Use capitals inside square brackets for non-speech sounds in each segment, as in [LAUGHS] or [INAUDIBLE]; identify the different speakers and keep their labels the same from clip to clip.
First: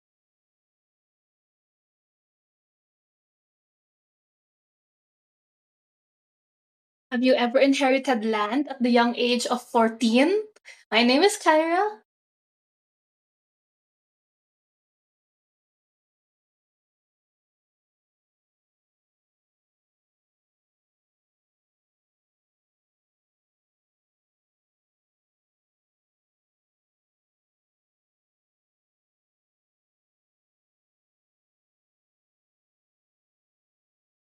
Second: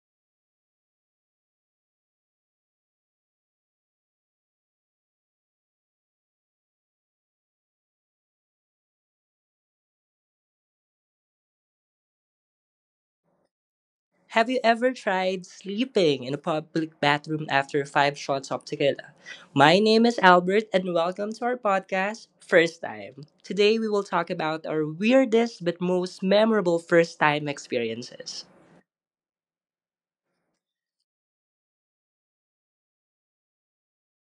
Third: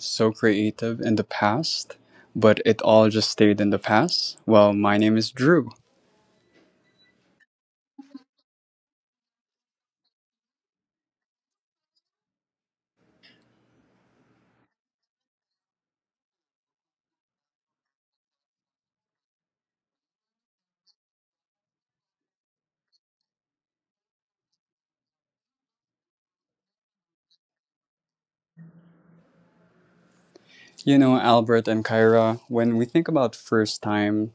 Speaker 1: so creative in the past, but it all just stayed in the past? Well, my name is Drew.
Speaker 2: Have you ever inherited land at the young age of 14? My name is Kyra.
Speaker 3: Have you ever tried sleeping in a public bathroom after five shots of tequila? My name is Albert, and welcome to our podcast, First Time. Today, we will talk about our weirdest but most memorable first time experiences.
Speaker 1: You know, Albert and Kyra, when we think about first time,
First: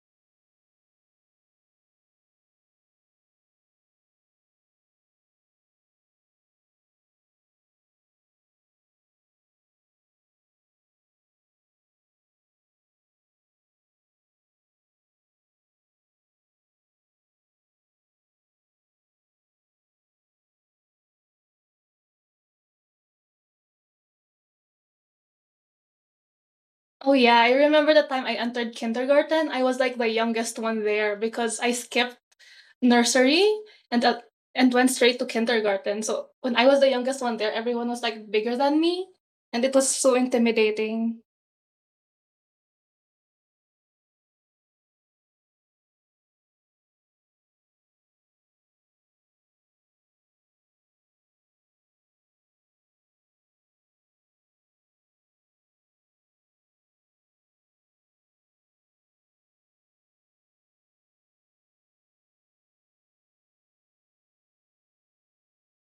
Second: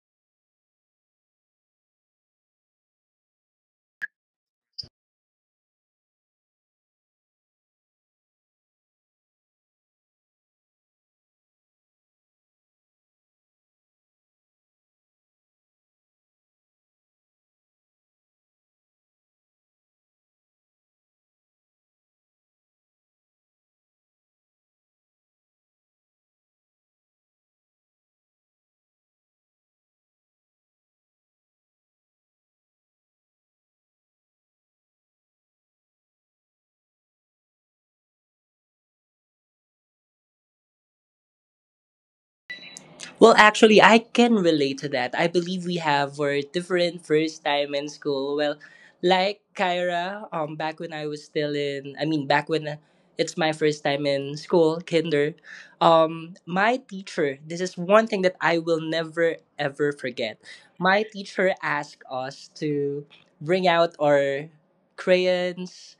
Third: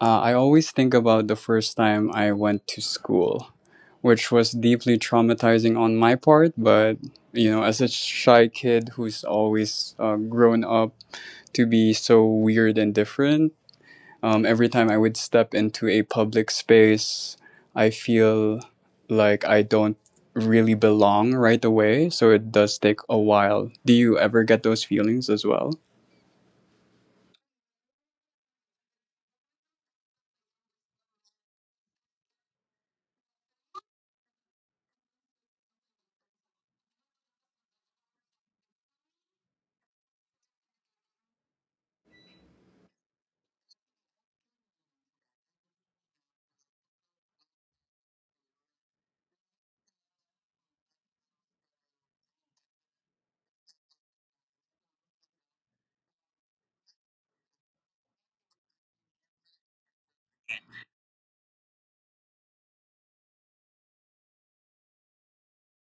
Speaker 1: I always think about the first time I went to school, which was deeply traumatizing on my part, but, you know, as a shy kid who's always grown up to be so weird and different, every time I would step into a public space, I feel like I don't really belong right away. So it does take a while. Do you ever get those feelings as well?
Speaker 2: Oh, yeah, I remember the time I entered kindergarten. I was like the youngest one there because I skipped nursery and and went straight to kindergarten. So when I was the youngest one there, everyone was like bigger than me, and it was so intimidating.
Speaker 3: Well, actually, I can relate to that. I believe we have were different first time in school. Well, like Kyra, back when I was still in, I mean, back when it's my first time in school, kinder, my teacher, this is one thing that I will never ever forget. My teacher asked us to bring out our crayons,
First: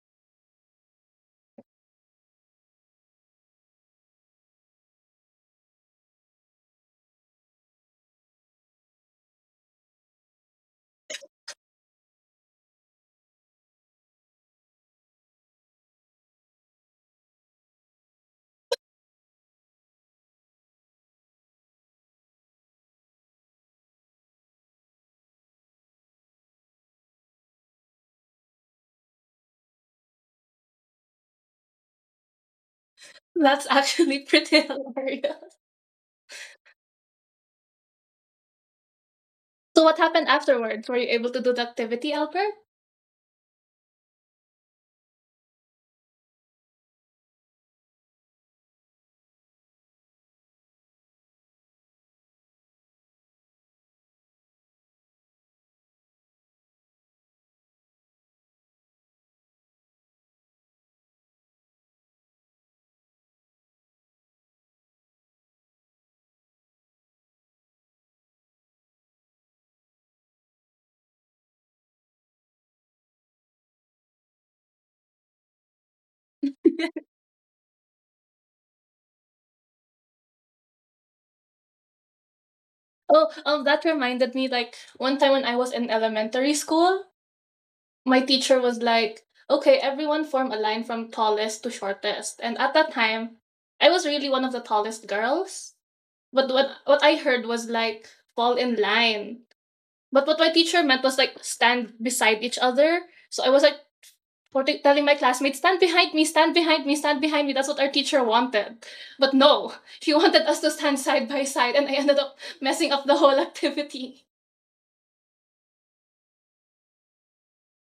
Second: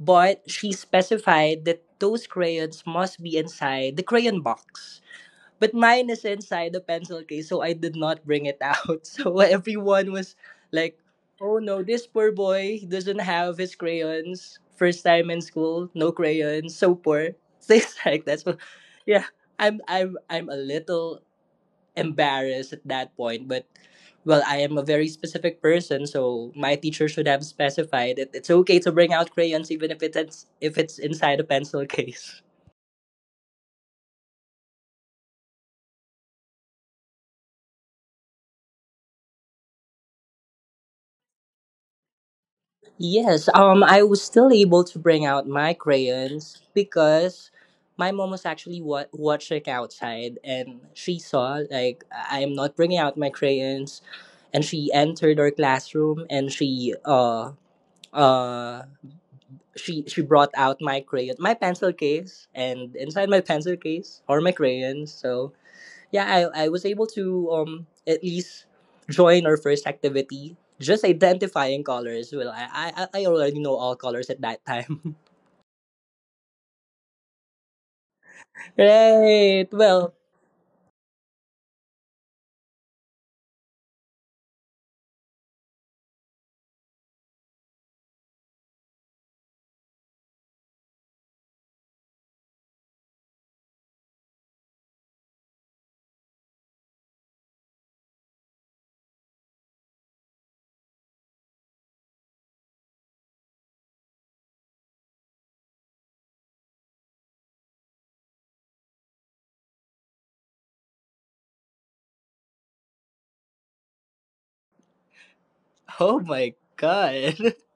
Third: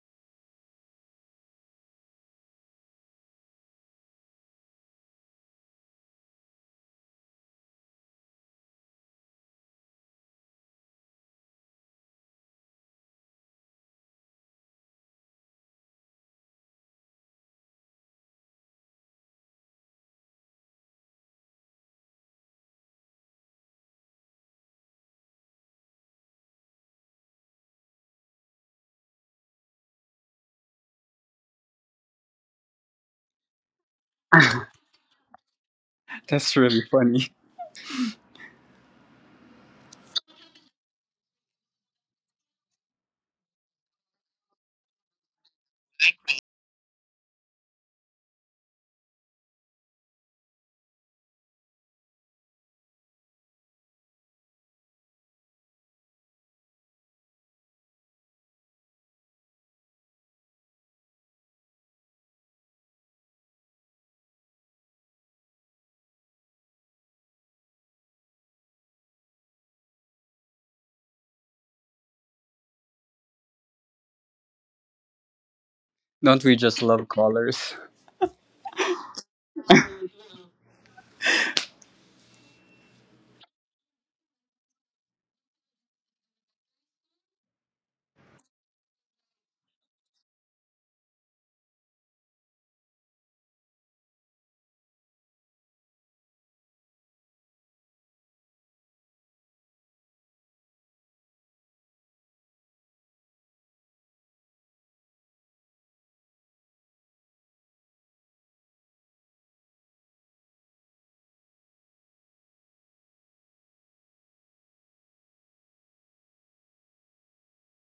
Speaker 3: but she specified that those crayons must be inside the crayon box but mine is inside the pencil case, so I did not bring it out. [LAUGHS] So everyone was like, oh no, this poor boy doesn't have his crayons. First time in school, no crayons, so poor. [LAUGHS] Things like that. So yeah, I'm a little embarrassed at that point, but well, I am a very specific person, so my teacher should have specified it. It's okay to bring out crayons even if it's inside a pencil [LAUGHS] case.
Speaker 2: That's actually [LAUGHS]
Speaker 1: [LAUGHS]
Speaker 2: pretty hilarious.
Speaker 1: That's really funny.
Speaker 2: So what happened afterwards? Were you able to do the activity, Albert?
Speaker 3: Yes, I was still able to bring out my crayons because my mom was actually watching outside and she saw, like, I am not bringing out my crayons. And she entered our classroom and uh, she brought out my crayon, my pencil case, and inside my pencil case are my crayons. So yeah, I was able to at least join our first activity, just identifying colors. Well, I already know all colors at that time.
Speaker 1: Don't we just love colors?
Speaker 3: [LAUGHS] Right. Well,
Speaker 2: Oh, that reminded me, like one time when I was in elementary school, my teacher was like, okay, everyone form a line from tallest to shortest. And at that time, I was really one of the tallest girls. But what I heard was like, fall in line. But what my teacher meant was like, stand beside each other. So I was like, telling my classmates, stand behind me, stand behind me, stand behind me. That's what our teacher wanted. But no, [LAUGHS] she wanted us to stand side by side. And I ended up messing up the whole activity.
Speaker 3: oh my god. [LAUGHS]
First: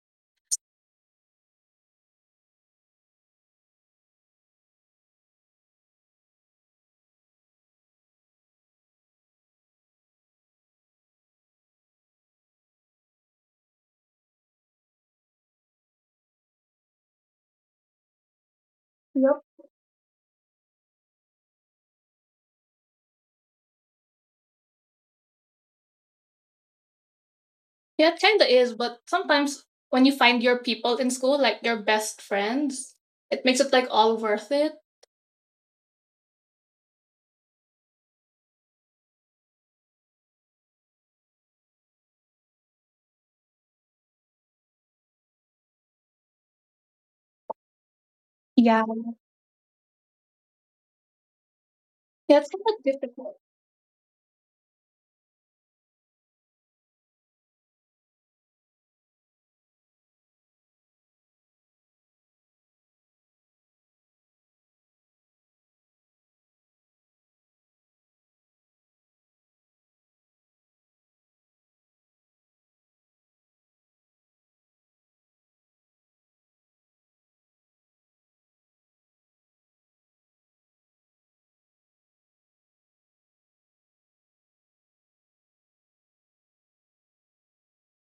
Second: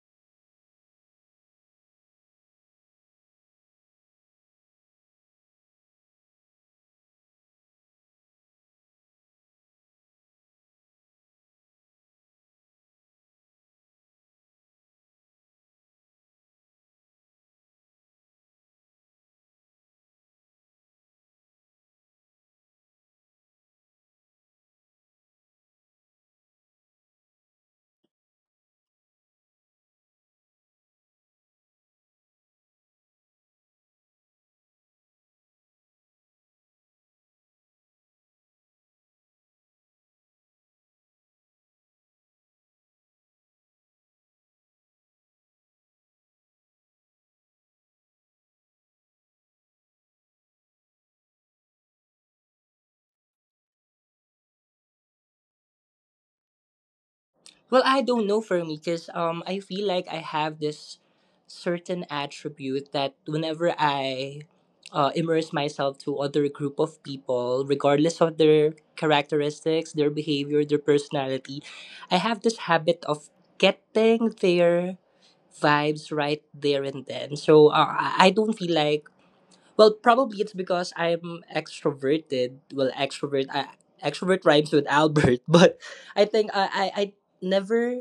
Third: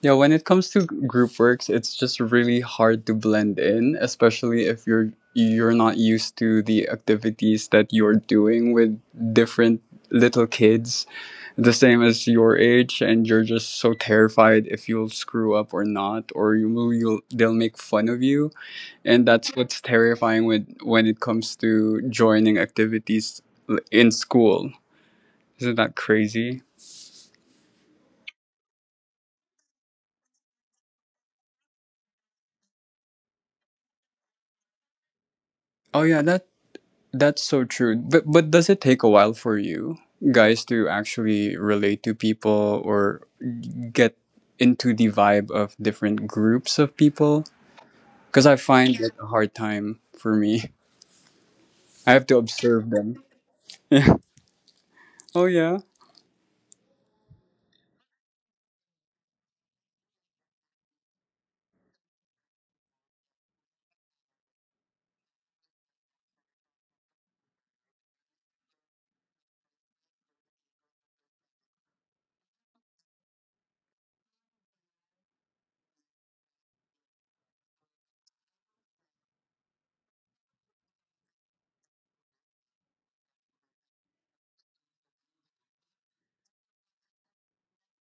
Speaker 1: Yeah, when it comes to group works, it's just really hard to blend in, especially if you're not used to the activities that you're doing with different little kids the same as your age, and you're just so terrified if you'll screw up or not, or you'll they'll make fun of you. And
Speaker 2: Yep.
Speaker 1: that's what's terrifying with when it comes to joining activities in school. Isn't that crazy?
Speaker 2: Yeah, it kinda is, but sometimes when you find your people in school, like your best friends, it makes it like all worth it.
Speaker 1: Oh yeah, that's so true. But does it take a while for you guys to actually relate to people or get into the vibe of different groups of people? Because I
Speaker 2: Yeah.
Speaker 1: find it a hard time for me. [LAUGHS] I have to
Speaker 2: Yeah, it's kind of
Speaker 1: observe them.
Speaker 2: difficult.
Speaker 1: Oh yeah,
Speaker 3: Well, I don't know for me because I feel like I have this certain attribute that whenever I immerse myself to other group of people, regardless of their characteristics, their behavior, their personality, I have this habit of getting their vibes right there and then. So I don't feel like well, probably it's because I'm extroverted. Well, extrovert rhymes with Albert, [LAUGHS] but I think I never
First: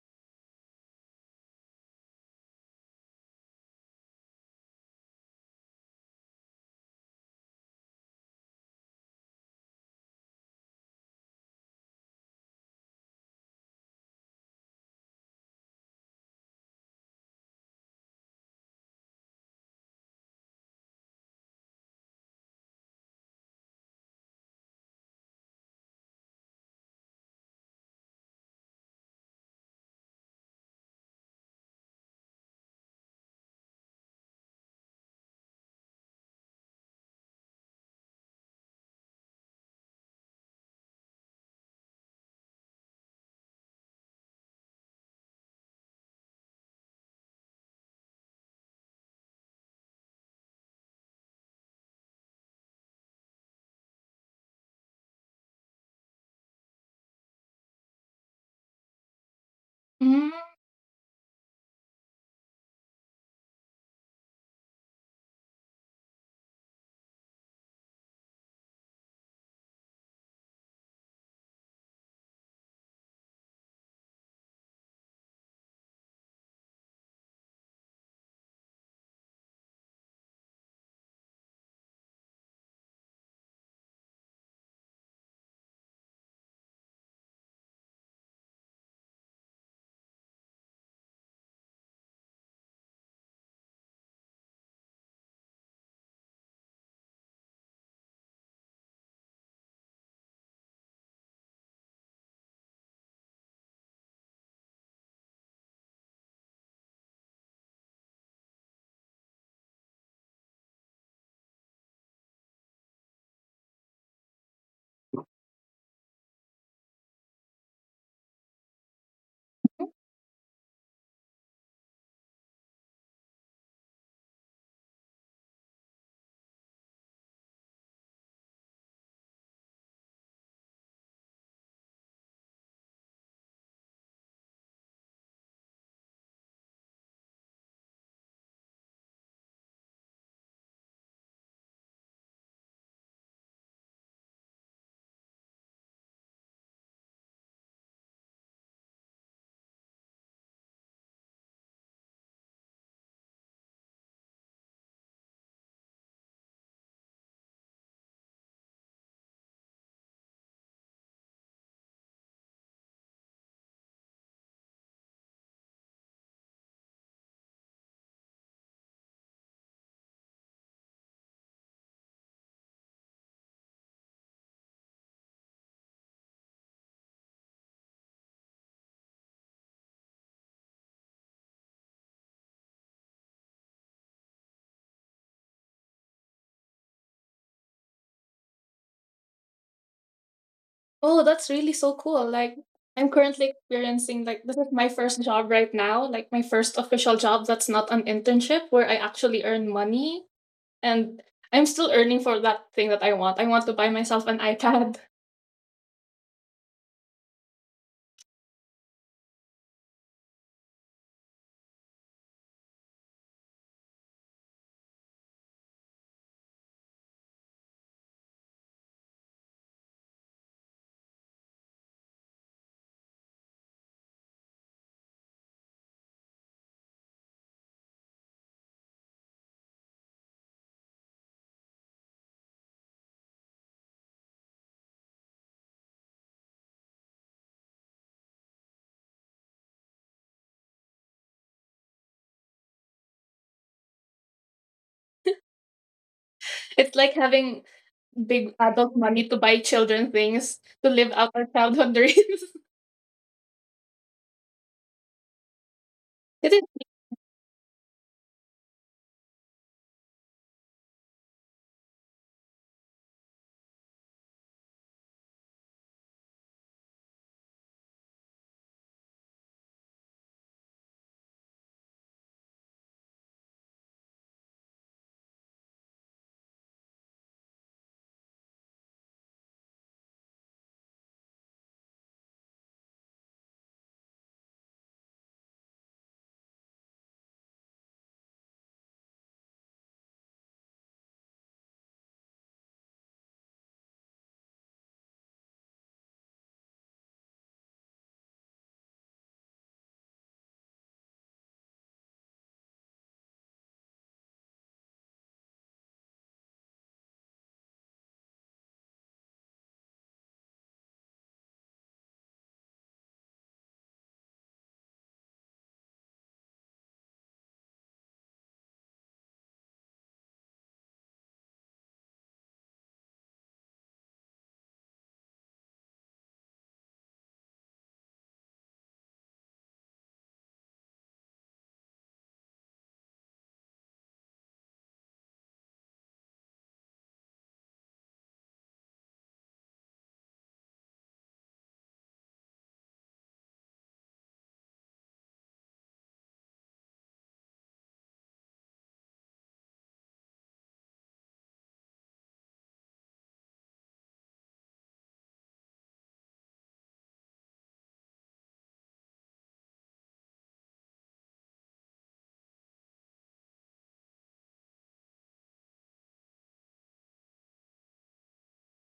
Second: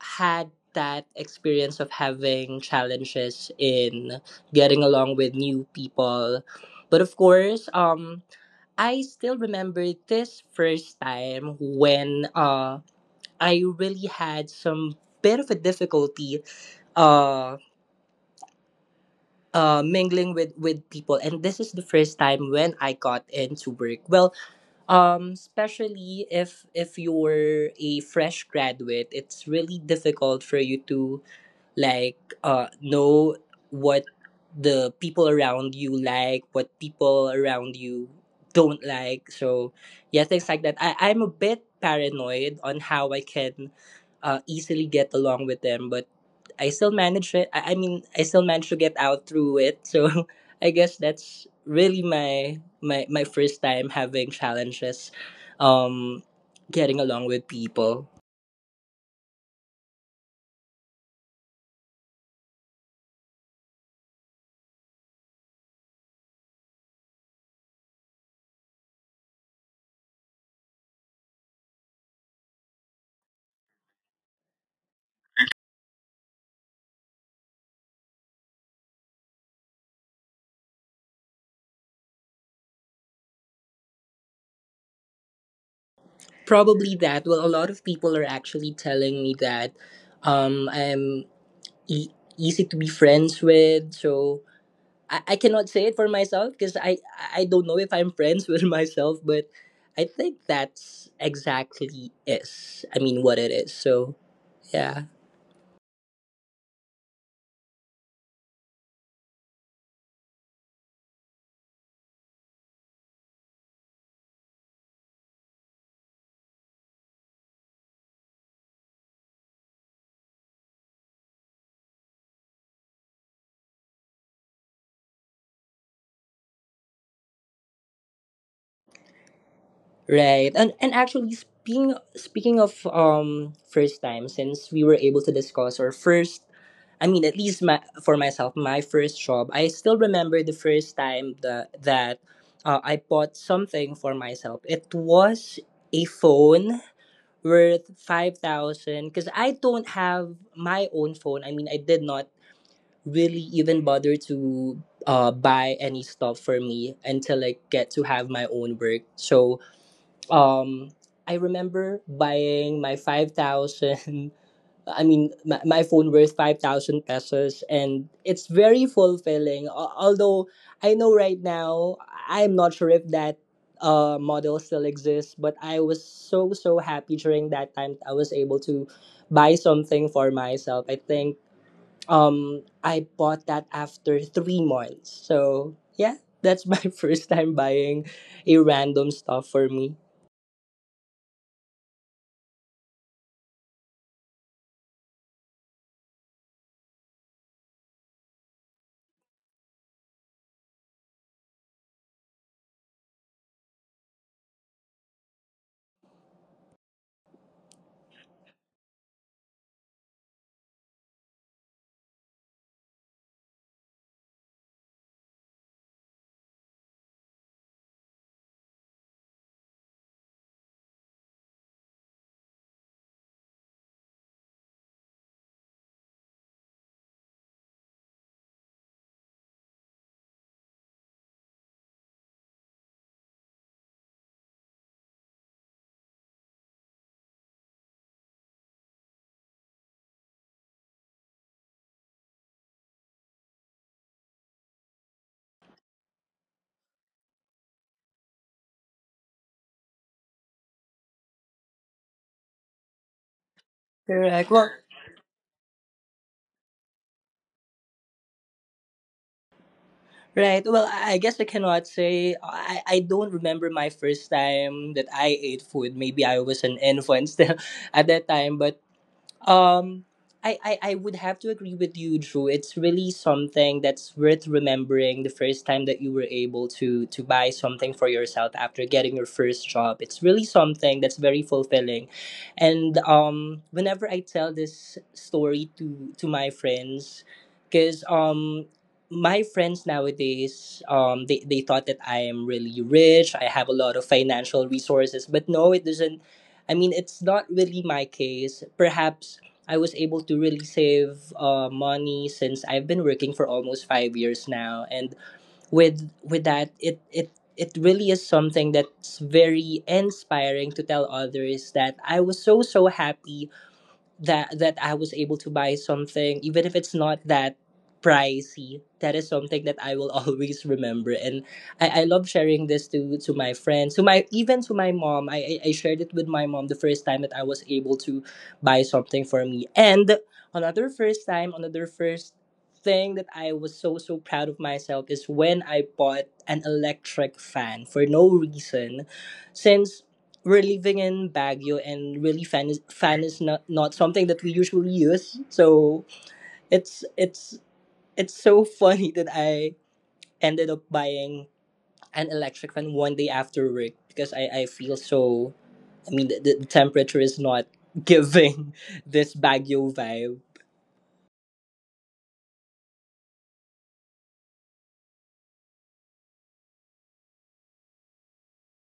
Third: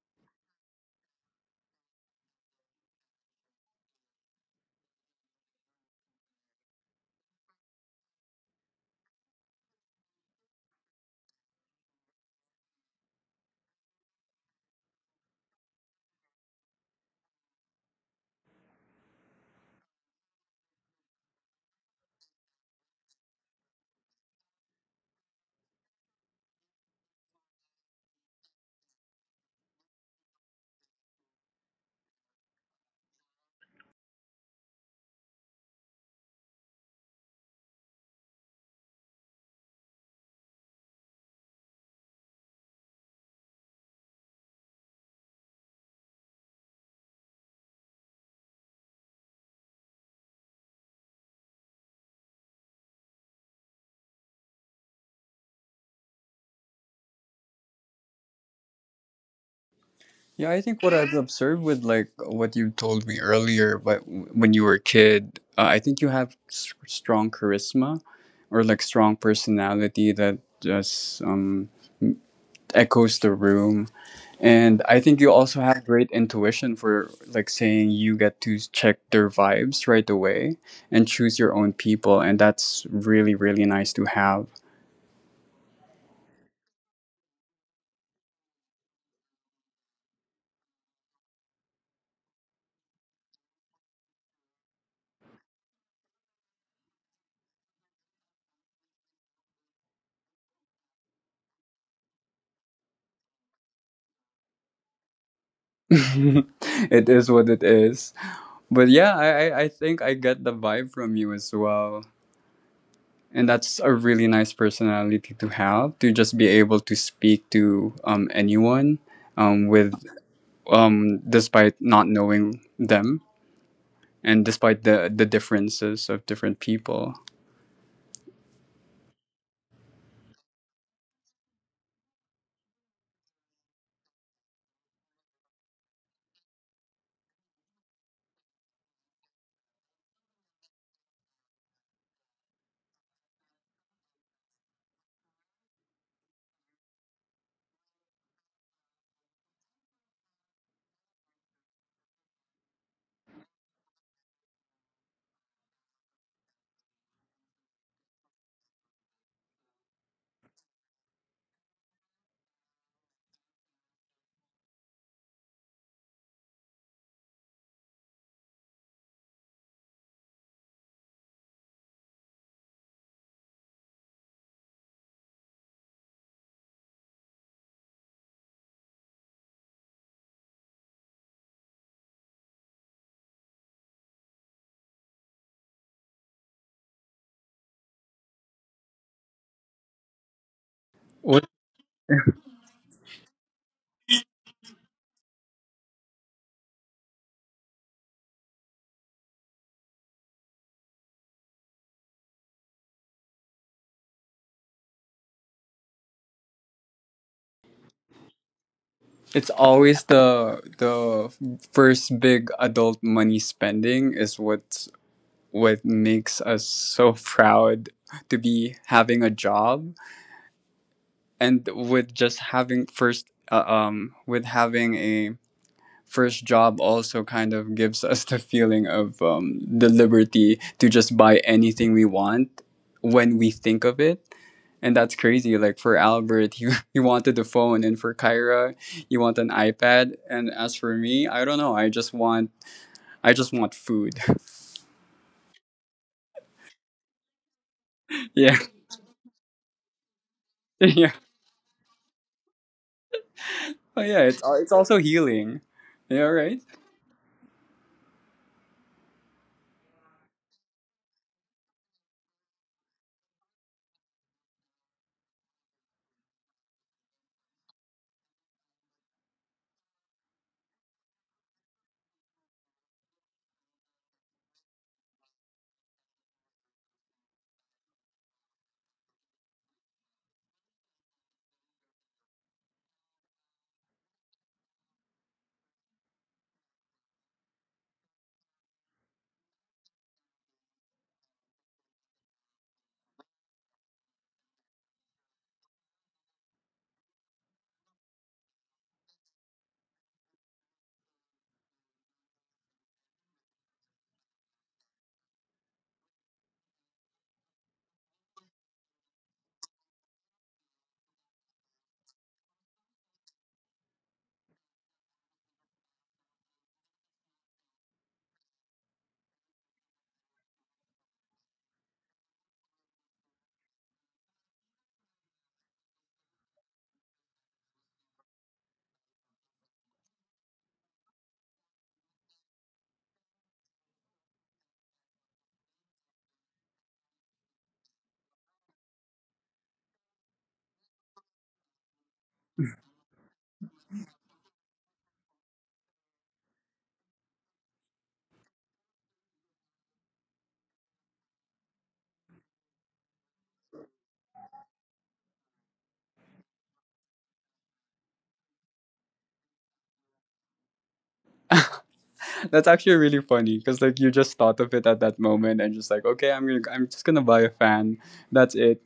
Speaker 3: had that experience of having challenges in getting along with new people. But of course, I still remember this first time when I really had some bit of a difficulty uh, mingling with people, and this is the first time when I got into work. Well, especially if you're a fresh graduate, it's really difficult for you to like know what the people around you like, what people around you don't like. So yeah, things like that. I'm a bit paranoid on how I can easily get along with them, but I still manage it. I mean, I still manage to get out through it. So [LAUGHS] I guess that's really my my first time having challenges um getting along with people.
Speaker 2: Mm.
Speaker 1: yeah. I think what I've observed with like what you told me earlier, but when you were a kid, I think you have strong charisma or like strong personality that just echoes the room. And I think you also have great intuition for like saying you get to check their vibes right away and choose your own people. And that's really, really nice to have.
Speaker 3: Probably that. Well, a lot of people are actually telling me that I'm e- easy to be friends with. So I cannot say it for myself because I don't know if I'm friends [LAUGHS] with myself, but I think that's exactly is. I mean, what it is. So yeah.
Speaker 1: [LAUGHS] It is what it is. But yeah, I I think I get the vibe from you as well. And that's a really nice personality to have, to just be able to speak to anyone, with despite not knowing them and despite the differences of different people.
Speaker 3: Right. And actually speaking of first time, since we were able to discuss our first, I mean at least for myself, my first job. I still remember the first time that I bought something for myself. It was a phone worth 5000 cuz I don't have my own phone. I mean, I did not really even bother to buy any stuff for me until I get to have my own work. So um I remember buying my 5000 [LAUGHS] I mean my phone worth 5000 pesos, and it's very fulfilling. Although I know right now I'm not sure if that model still exists, but I was so so happy during that time I was able to buy something for myself. I think I bought that after 3 months, so yeah, that's my [LAUGHS] first time buying a random stuff for me.
Speaker 2: Oh, that's really so cool. Like, I'm currently experiencing, like, this is my first job right now, like my first official job that's not an internship where I actually earn money, and I'm still earning for that thing that I want. I want to buy myself an iPad. [LAUGHS]
Speaker 1: It's always the first big adult money spending is what's what makes us so proud to be having a job. And with just having first with having a first job also kind of gives us the feeling of the liberty to just buy anything we want when we think of it. And that's crazy. Like for Albert, he, [LAUGHS] he wanted the phone, and for Kyra, you want an iPad. And as for me, I don't know. I just want food.
Speaker 2: It's like having
Speaker 1: [LAUGHS]
Speaker 2: big
Speaker 1: Yeah,
Speaker 2: adult money to buy children things
Speaker 1: [LAUGHS]
Speaker 2: to live
Speaker 1: yeah,
Speaker 2: out our childhood [LAUGHS] dreams.
Speaker 1: oh, yeah. It's
Speaker 3: Correct. Well,
Speaker 1: it's also healing. Yeah,
Speaker 2: It
Speaker 1: right.
Speaker 2: is.
Speaker 3: right. Well, I guess I cannot say, I don't remember my first time that I ate food. Maybe I was an infant still [LAUGHS] at that time, but Um, I would have to agree with you, Drew. It's really something that's worth remembering, the first time that you were able to buy something for yourself after getting your first job. It's really something that's very fulfilling. And whenever I tell this story to my friends, because my friends nowadays they thought that I am really rich, I have a lot of financial resources, but no, it doesn't, I mean, it's not really my case. Perhaps I was able to really save money since I've been working for almost 5 years now, and with that, it really is something that's very inspiring to tell others that I was so so happy that I was able to buy something, even if it's not that pricey. That is something that I will [LAUGHS] always remember, and I love sharing this to my friends, to my, even to my mom. I shared it with my mom the first time that I was able to buy something for me, and another first time, another first thing that I was so so proud of myself is when I bought an electric fan for no reason, since we're living in Baguio, and really fan is not something that we usually use. So it's it's it's so [LAUGHS] funny that I ended up buying an electric fan one day after work because I feel so. I mean, the temperature is not giving [LAUGHS] this Baguio vibe.
Speaker 1: That's actually really funny because like you just thought of it at that moment and just like okay, I'm just gonna buy a fan. That's it.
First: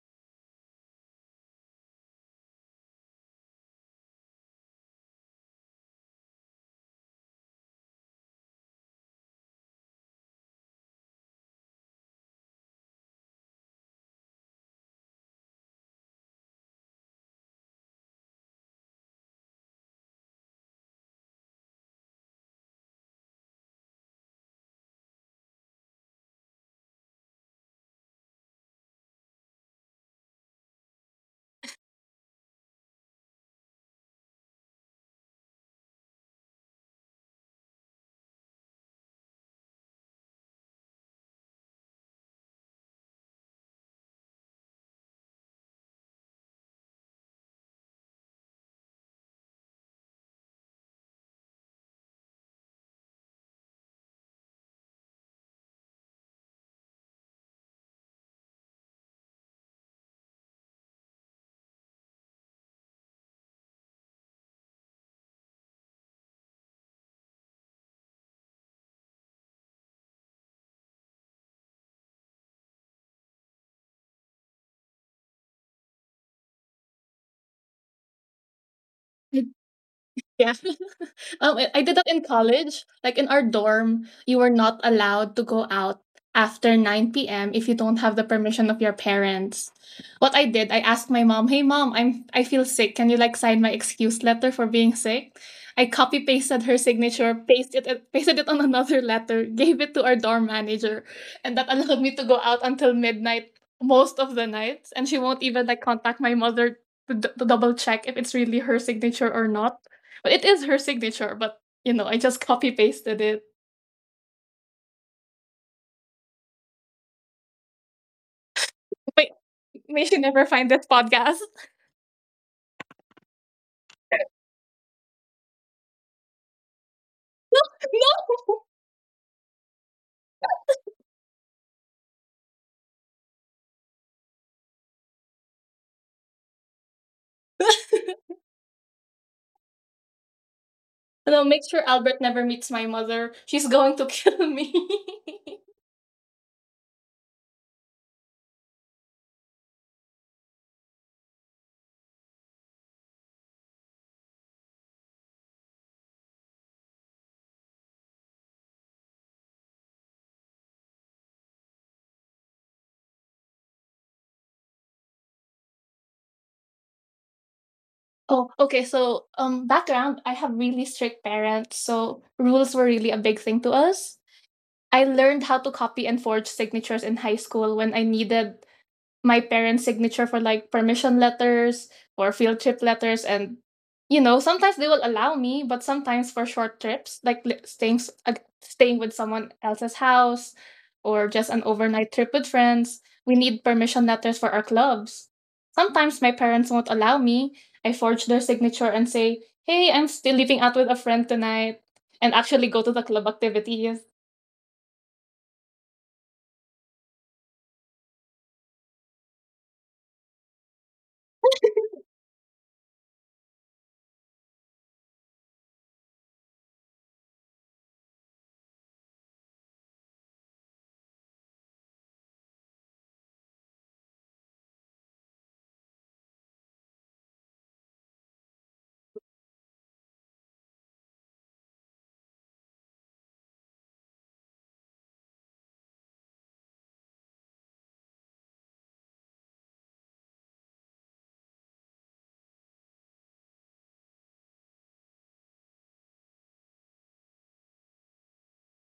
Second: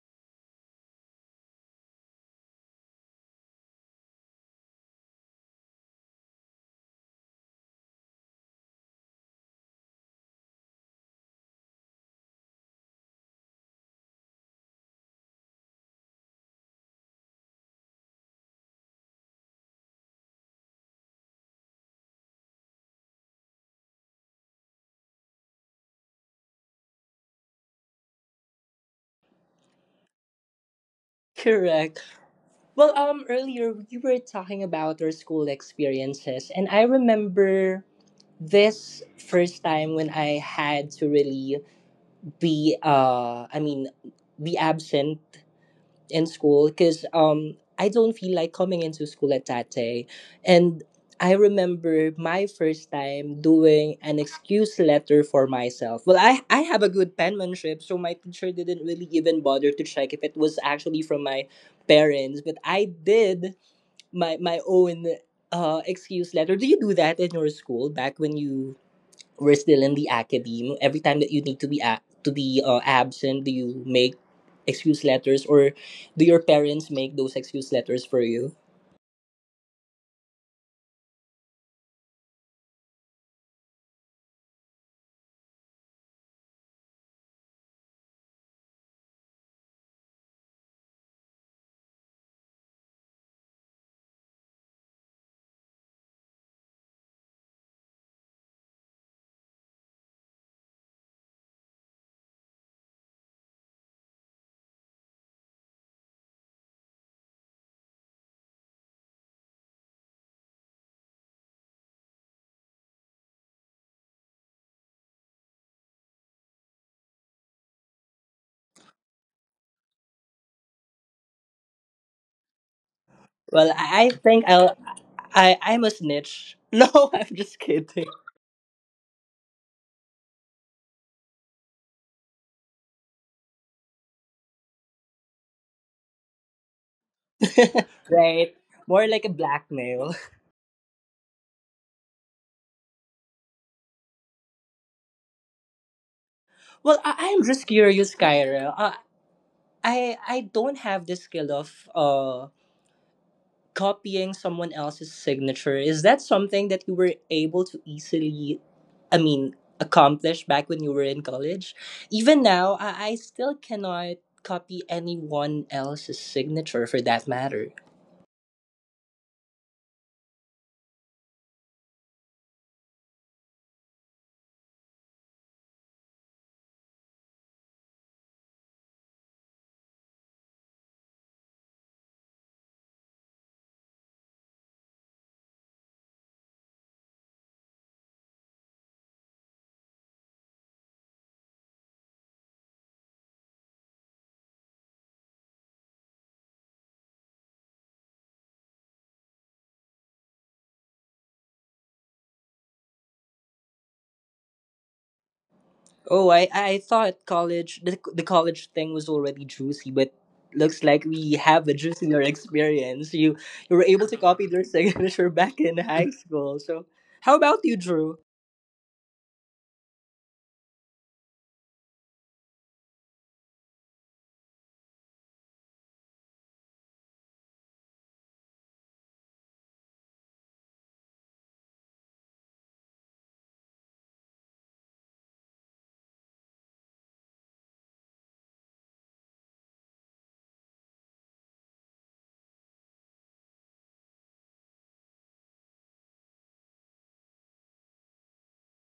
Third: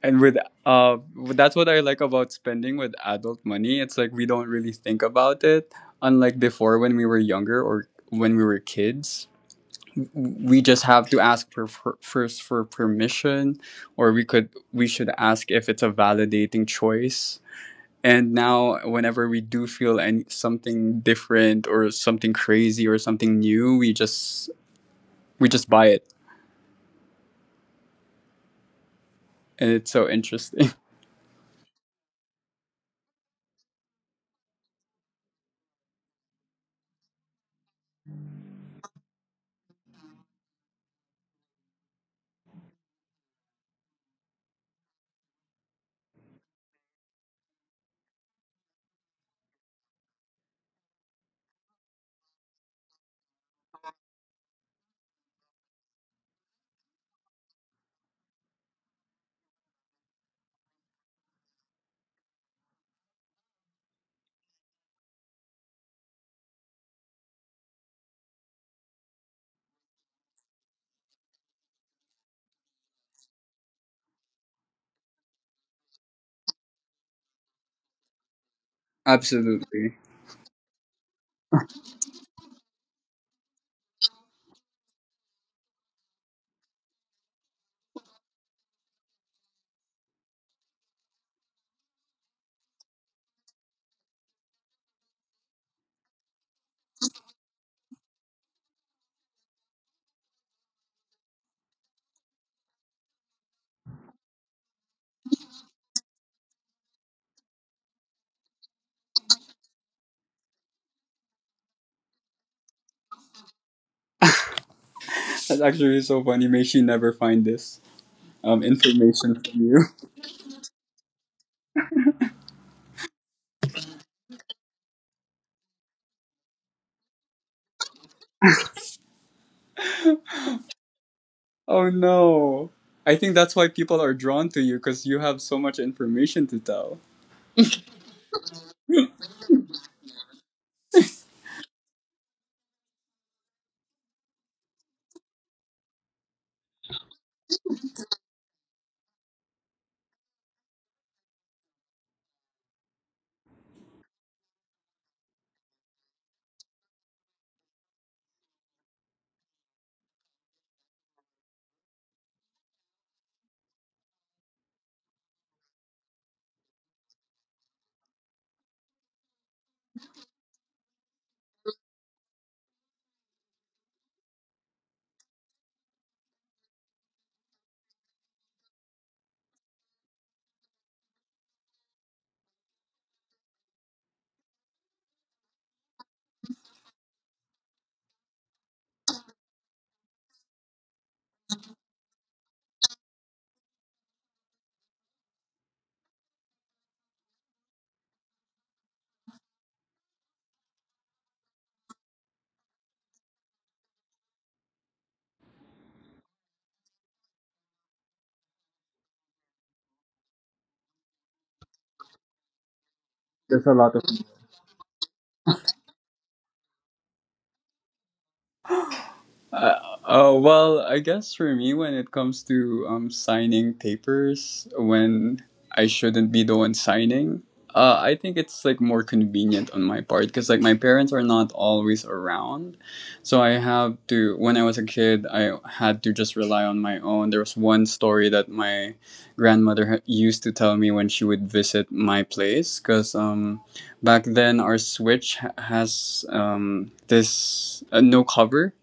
Speaker 1: And with uh that's what I like about spending with adult money. It's like we don't really think about it, unlike before when we were younger or when we were kids. We just have to ask for first for permission, or we should ask if it's a validating choice. And now whenever we do feel any something different or something crazy or something new, we just buy it. And it's so interesting.
Speaker 3: Correct. Well, earlier we were talking about our school experiences, and I remember this first time when I had to really be I mean be absent in school because I don't feel like coming into school at that day. And I remember my first time doing an excuse letter for myself. Well, I have a good penmanship, so my teacher didn't really even bother to check if it was actually from my parents, but I did my own excuse letter. Do you do that in your school back when you we're still in the academe? Every time that you need to be to be absent, do you make excuse letters, or do your parents make those excuse letters for you?
Speaker 1: [LAUGHS] Absolutely.
Speaker 2: Yeah. [LAUGHS] I did that in college. Like in our dorm, you were not allowed to go out after 9 p.m. if you don't have the permission of your parents. What I did, I asked my mom, "Hey mom, I feel sick. Can you like sign my excuse letter for being sick?" I copy pasted her signature, pasted it on [LAUGHS] another letter, gave it to our dorm manager, and that allowed me to go out until midnight most of the nights. And she won't even like contact my mother to double check if it's really her signature or not, but it is her signature. But, you know, I just copy pasted it.
Speaker 1: That's actually so funny. May she never find this
Speaker 2: Wait,
Speaker 1: information from you.
Speaker 2: may
Speaker 1: [LAUGHS]
Speaker 2: she never find this podcast.
Speaker 3: Well, I think I'm a snitch. [LAUGHS] No, I'm just
Speaker 2: [LAUGHS]
Speaker 3: kidding.
Speaker 2: No!
Speaker 1: Oh no. I think that's why people are drawn to you, because you have so much information to tell.
Speaker 3: [LAUGHS] Right? More like a blackmail.
Speaker 2: No, make sure Albert never meets my mother. She's going to kill me.
Speaker 3: Well, I'm just curious, Kyra. I don't have the skill of copying someone else's signature. Is that something that you were able to easily, I mean, accomplish back when you were in college? Even now I still cannot copy anyone else's signature, for that matter.
Speaker 2: [LAUGHS] Oh, okay, so background, I have really strict parents, so rules were really a big thing to us. I learned how to copy and forge signatures in high school when I needed my parents' signature for, like, permission letters or field trip letters. And, you know, sometimes they will allow me, but sometimes for short trips like staying with someone else's house or just an overnight trip with friends, we need permission letters for our clubs. Sometimes my parents won't allow me. I forge their signature and say, hey, I'm still leaving out with a friend tonight, and actually go to the club activities.
Speaker 3: Oh, I thought college, the college thing was already juicy, but looks like we have a juicier experience. you
Speaker 1: There's
Speaker 3: you
Speaker 1: a
Speaker 3: were
Speaker 1: lot
Speaker 3: able
Speaker 1: of
Speaker 3: to copy their [LAUGHS] signature back in high school, so how about you, Drew?
Speaker 1: Uh, oh well, I guess for me, when it comes to signing papers, when I shouldn't be the one signing, I think it's like more convenient on my part because like my parents are not always around, so I have to. When I was a kid, I had to just rely on my own. There was one story that my grandmother used to tell me when she would visit my place, because back then our switch has this no cover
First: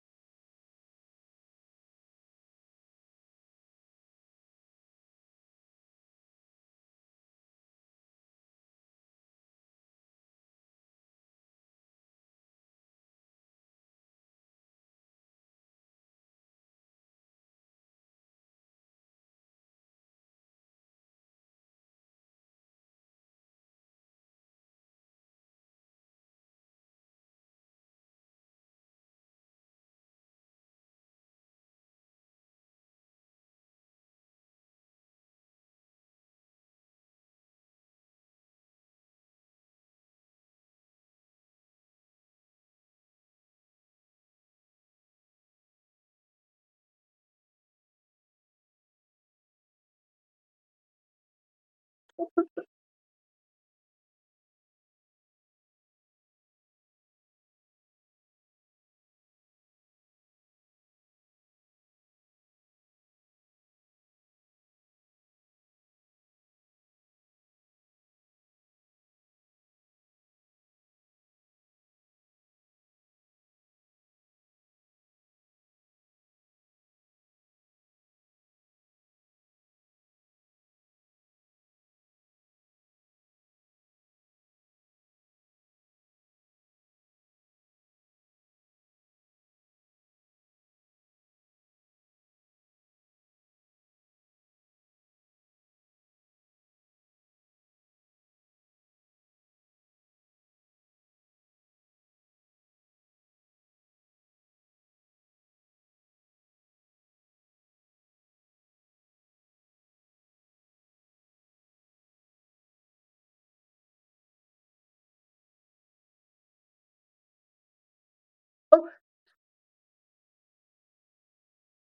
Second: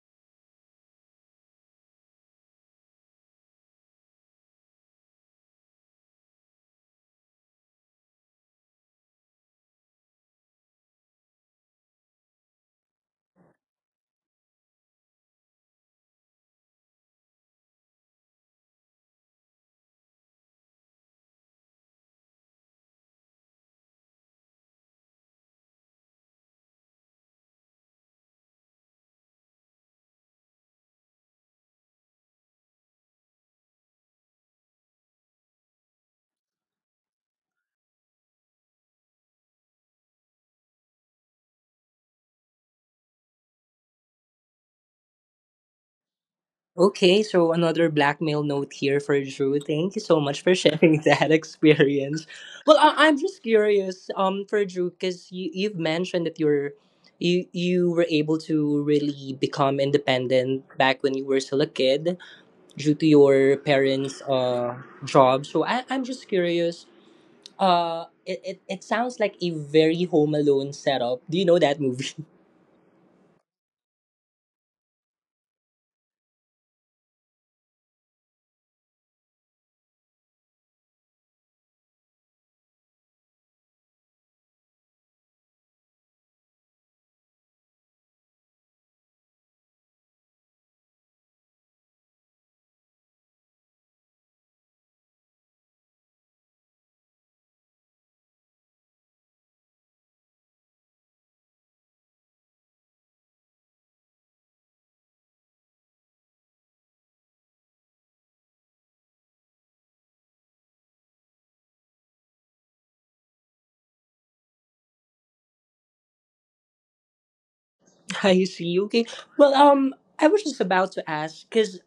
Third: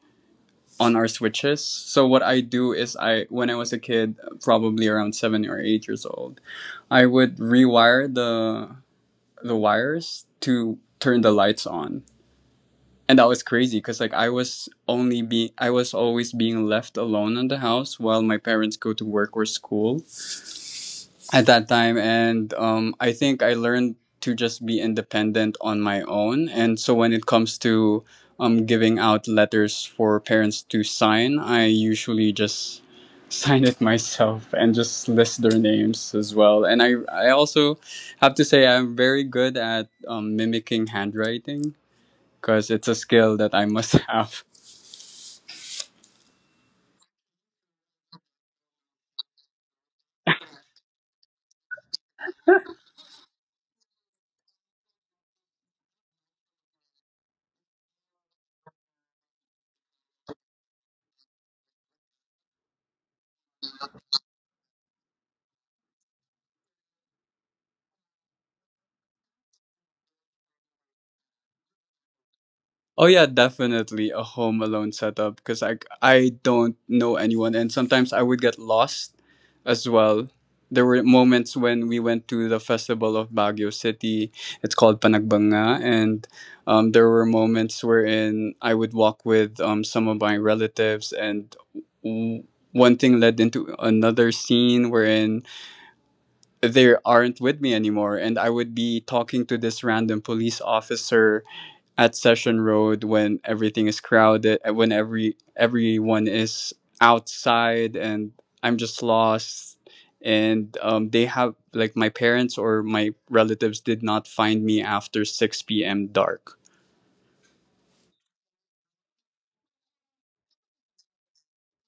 Speaker 1: on our switches. So what I do is I when I was a kid, probably around 7 or 8 years old, I would rewire the wires to turn the lights on. And that was crazy cuz like I was always being left alone in the house while my parents go to work or school at that time. And I think I learned to just be independent on my own. And so when it comes to giving out letters for parents to sign, I usually just [LAUGHS] sign it myself and just list their names as well. And I also have to say I'm very good at mimicking handwriting, because it's a skill that I must [LAUGHS] have.
Speaker 3: Okay, so another blackmail note here for Drew. Thank you so much for sharing [LAUGHS] that experience. Well, I'm just curious, for Drew, because you've mentioned that you were able to really become independent back when you were still a kid due to your parents' job. So I'm just curious. It sounds like a very Home Alone setup. Do you know that movie?
Speaker 1: Oh yeah, definitely a home alone setup, because I don't know anyone and sometimes I would get lost as well. There were moments when we went to the festival of Baguio City. It's called Panagbanga, and there were moments wherein I would walk with some of my relatives, and w- one thing led into another scene wherein they aren't with me anymore, and I would be talking to this random police officer at Session Road when everything is crowded, when everyone is outside, and I'm just lost. And they have like my parents or my relatives did not find me after 6 p.m. dark.
Speaker 3: [LAUGHS] I see. Okay. Well, I was just about to ask because,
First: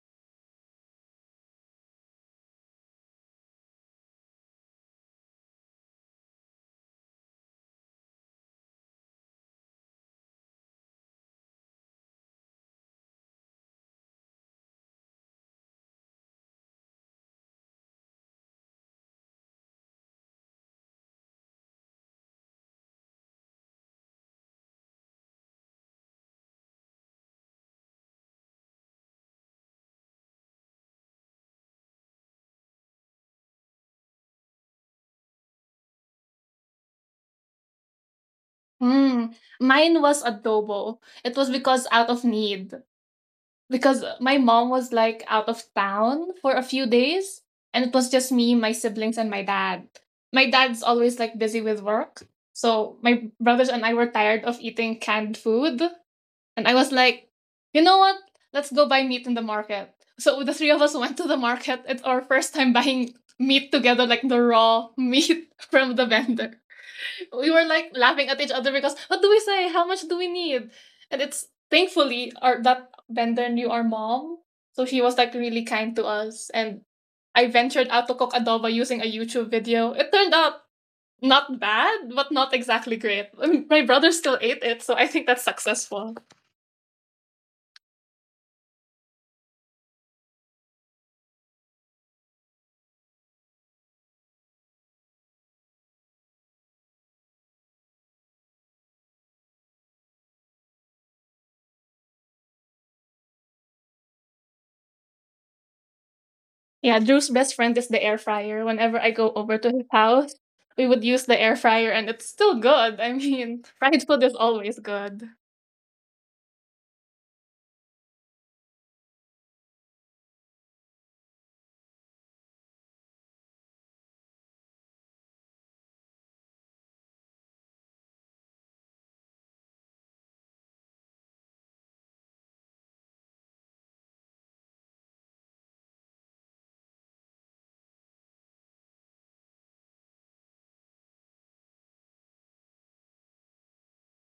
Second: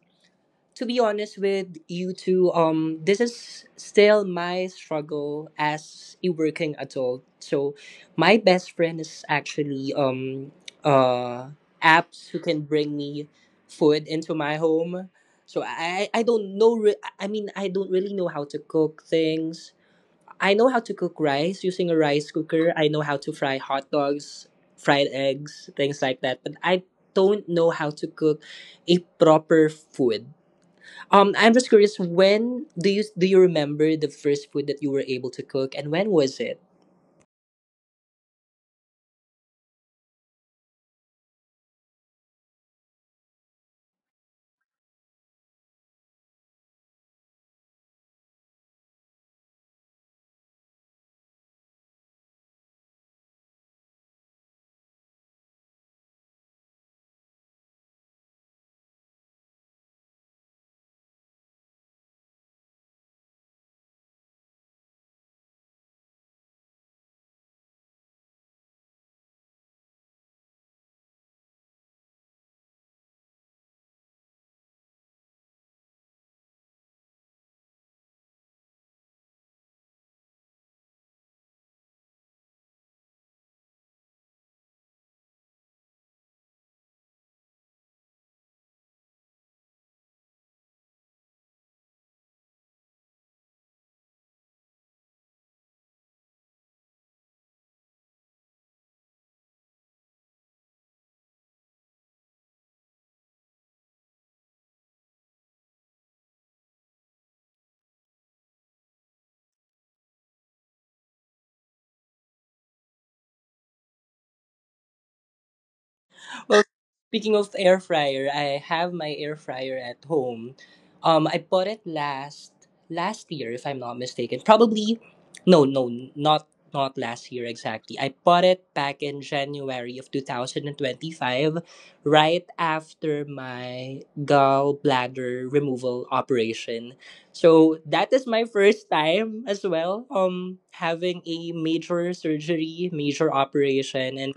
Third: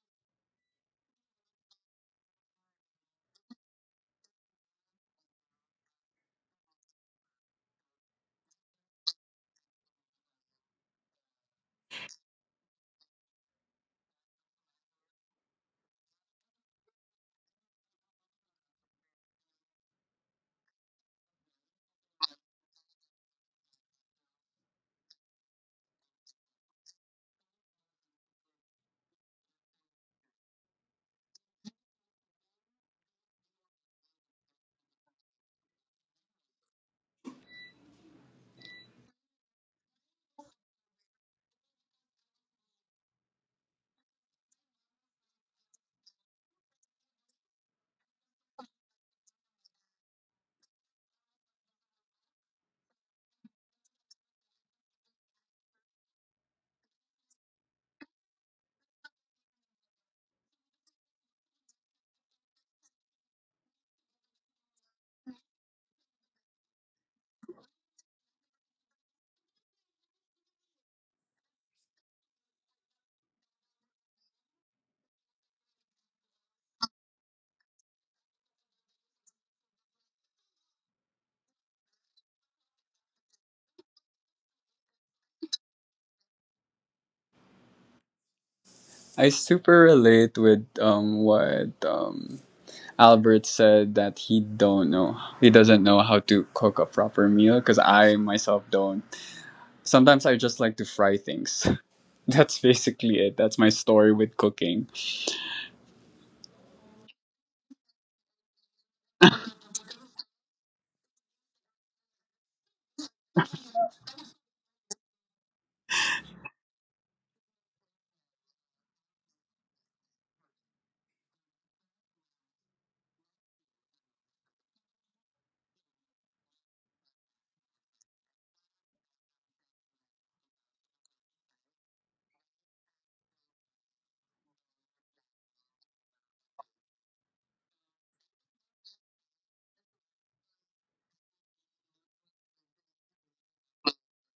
Speaker 3: to be honest with you two, this is still my struggle as a working adult. So my best friend is actually uh, apps who can bring me food into my home. So I don't know. I mean, I don't really know how to cook things. I know how to cook rice using a rice cooker. I know how to fry hot dogs, fried eggs, things like that. But I don't know how to cook a proper food. Um, I'm just curious. When do you remember the first food that you were able to cook, and when was it?
Speaker 2: Hmm. Mine was adobo. It was because out of need, because my mom was like out of town for a few days, and it was just me, my siblings, and my dad. My dad's always like busy with work. So my brothers and I were tired of eating canned food. And I was like, you know what? Let's go buy meat in the market. So the three of us went to the market. It's our first time buying meat together, like the raw meat [LAUGHS] from the vendor. We were like laughing at each other because what do we say? How much do we need? And it's thankfully our that vendor knew our mom. So she was like really kind to us. And I ventured out to cook adobo using a YouTube video. It turned out not bad, but not exactly great. I mean, my brother still ate it, so I think that's successful.
Speaker 1: I super relate with what Albert said, that he doesn't know how to cook a proper meal, because I myself don't. Sometimes I just like to fry things. [LAUGHS] That's basically it. That's my story with cooking.
Speaker 2: Yeah, Drew's best friend is the air fryer. Whenever I go over to his house, we would use the air fryer and it's still good. I mean, [LAUGHS] fried food is always good.
Speaker 3: Well, speaking of air fryer, I have my air fryer at home. I bought it last year, if I'm not mistaken. Probably, no, no, not last year exactly. I bought it back in January of 2025, right after my gallbladder removal operation. So that is my first time as well. Having a major surgery, major operation, and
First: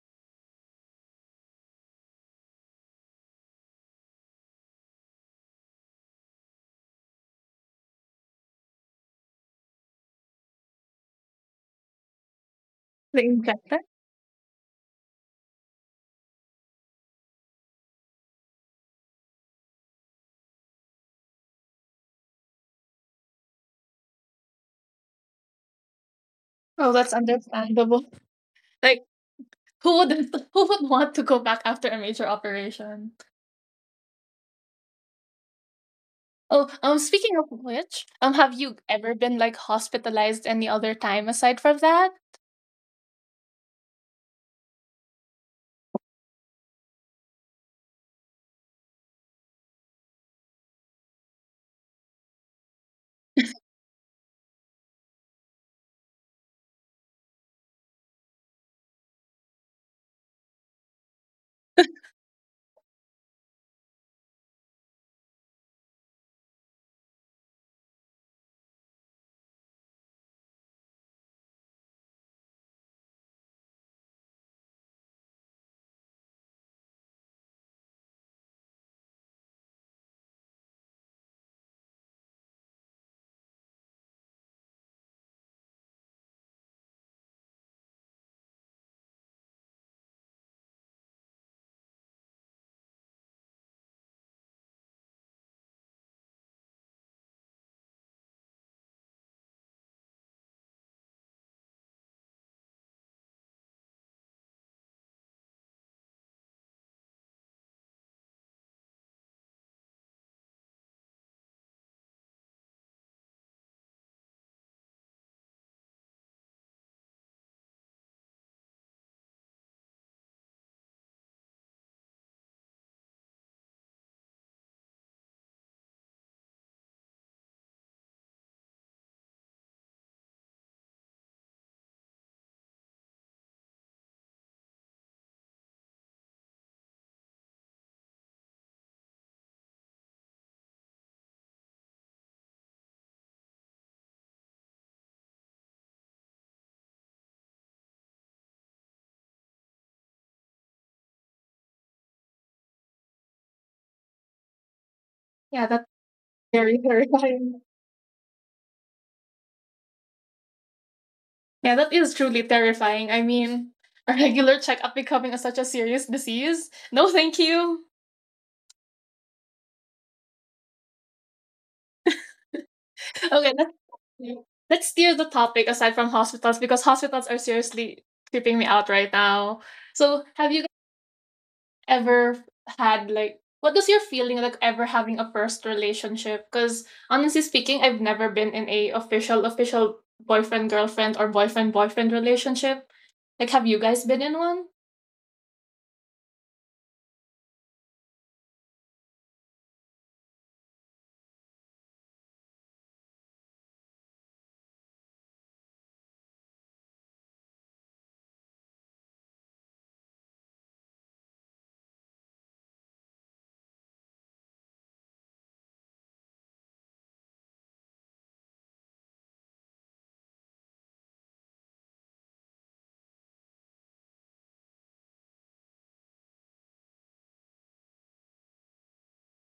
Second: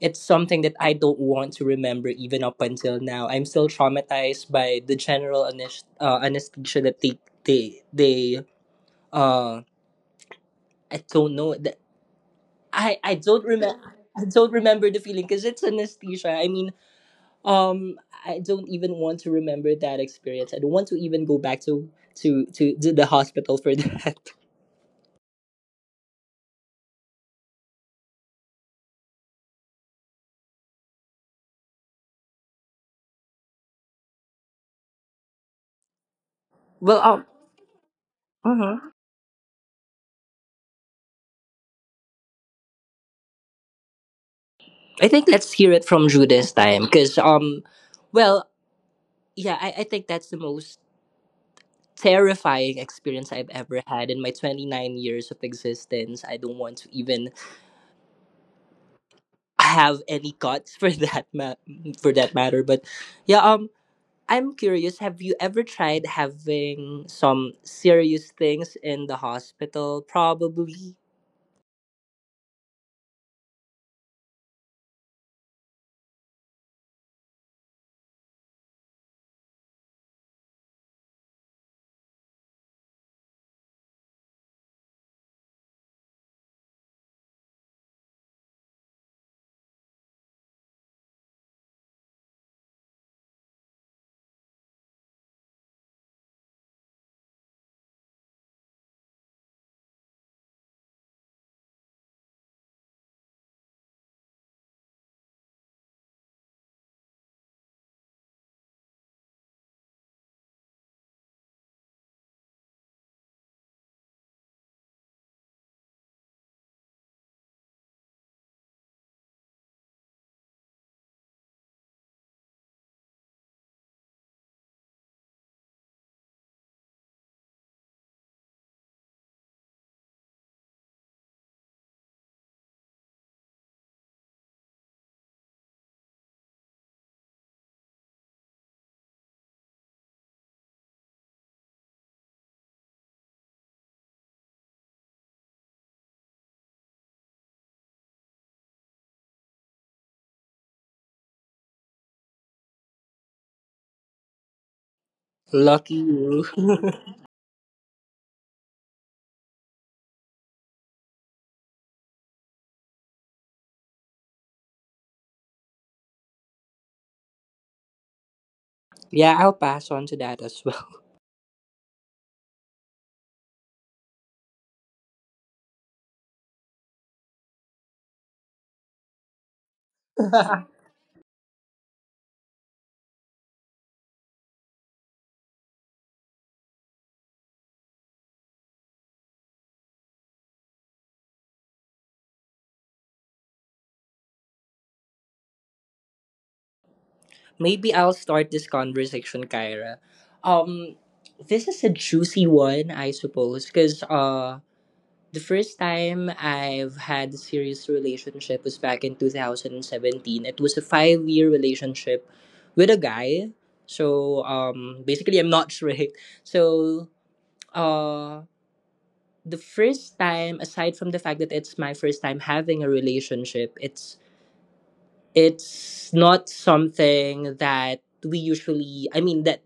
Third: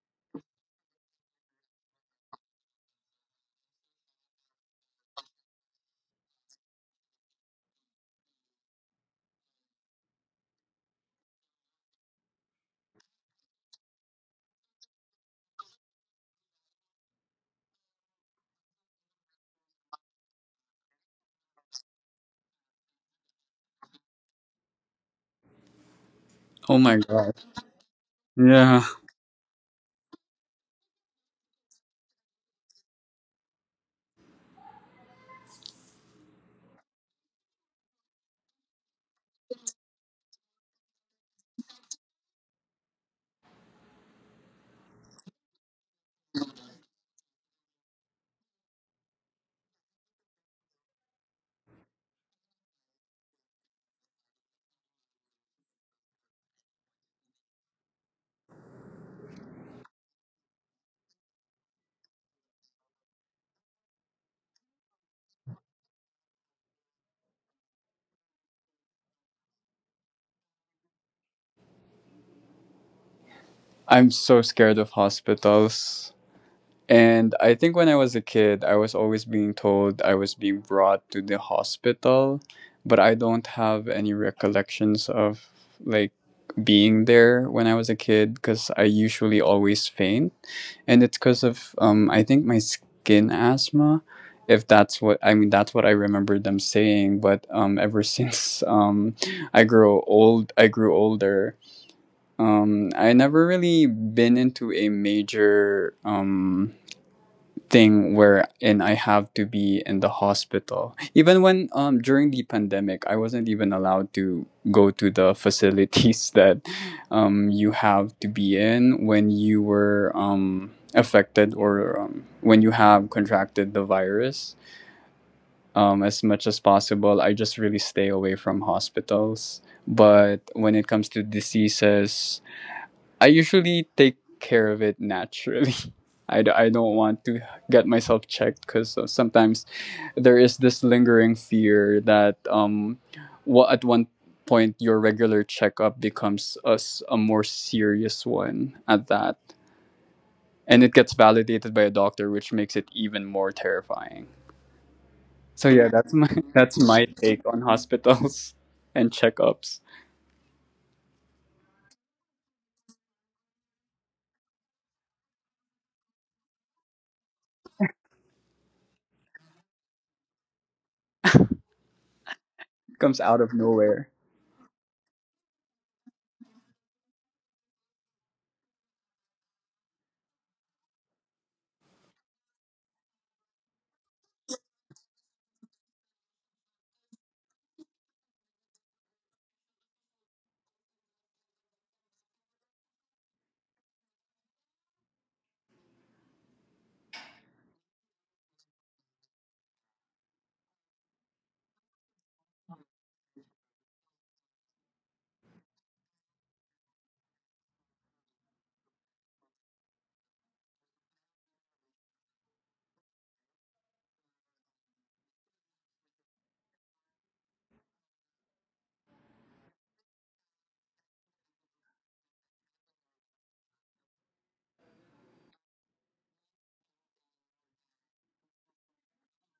Speaker 3: it's something that I don't want to remember even up until now. I'm still traumatized by the general anesthesia that they uh I don't know that I
Speaker 2: The
Speaker 3: don't
Speaker 2: injector?
Speaker 3: remember the feeling because it's anesthesia. I don't even want to remember that experience. I don't want to even go back to to the hospital for that. [LAUGHS]
Speaker 1: Oh
Speaker 2: Oh,
Speaker 1: my
Speaker 2: that's
Speaker 1: god.
Speaker 2: understandable.
Speaker 1: Yeah.
Speaker 2: Like, who wouldn't [LAUGHS] who would want to go back after a major operation? Oh,
Speaker 3: Well,
Speaker 2: speaking of which, um, have you
Speaker 3: mhm.
Speaker 2: ever been like hospitalized any other time aside from that?
Speaker 3: I think let's hear it from Jude this time because well, yeah, I think that's the most terrifying experience I've ever had in my 29 years of existence. I don't want to even have any guts [LAUGHS] for that matter. But yeah, I'm curious, have you ever tried having some serious things in the hospital? Probably.
Speaker 1: I'm so scared of hospitals. And I think when I was a kid, I was always being told I was being brought to the hospital, but I don't have any recollections of like being there when I was a kid, because I usually always faint. And it's because of I think my skin asthma. If that's what I mean, that's what I remember them saying. But ever [LAUGHS] since I grew old, I grew older. I never really been into a major thing wherein I have to be in the hospital. Even when during the pandemic, I wasn't even allowed to go to the facilities [LAUGHS] that you have to be in when you were affected or when you have contracted the virus. As much as possible, I just really stay away from hospitals. But when it comes to diseases, I usually take care of it naturally. [LAUGHS] I don't want to get myself checked because sometimes there is this lingering fear that what at one point your regular checkup becomes a more serious one at that. And it gets validated by a doctor, which makes it even more terrifying.
Speaker 2: Yeah,
Speaker 1: So
Speaker 2: that's
Speaker 3: Lucky
Speaker 1: yeah, that's my
Speaker 3: you.
Speaker 1: [LAUGHS]
Speaker 2: very
Speaker 1: that's
Speaker 2: [LAUGHS]
Speaker 1: my
Speaker 3: [LAUGHS]
Speaker 1: take
Speaker 2: terrifying.
Speaker 1: on hospitals [LAUGHS] and checkups.
Speaker 2: Yeah, that is truly terrifying. I mean, a regular checkup becoming a, such a serious disease? No, thank you.
Speaker 3: Yeah, I'll pass on to that as well.
Speaker 1: Comes out of
Speaker 2: Okay, let's
Speaker 1: nowhere.
Speaker 2: [LAUGHS] let's steer the topic aside from hospitals because hospitals are seriously creeping me out right now. So, have you
Speaker 3: [LAUGHS]
Speaker 2: ever had like what does your feeling like ever having a first relationship? Because honestly speaking, I've never been in a official official boyfriend girlfriend or boyfriend boyfriend relationship. Like, have you guys been in one?
Speaker 3: Maybe I'll start this conversation, Kyra. Um, this is a juicy one, I suppose, because the first time I've had a serious relationship was back in 2017. It was a 5 year relationship with a guy. So basically, I'm not [LAUGHS] straight. So uh, the first time, aside from the fact that it's my first time having a relationship, it's not something that we usually. I mean that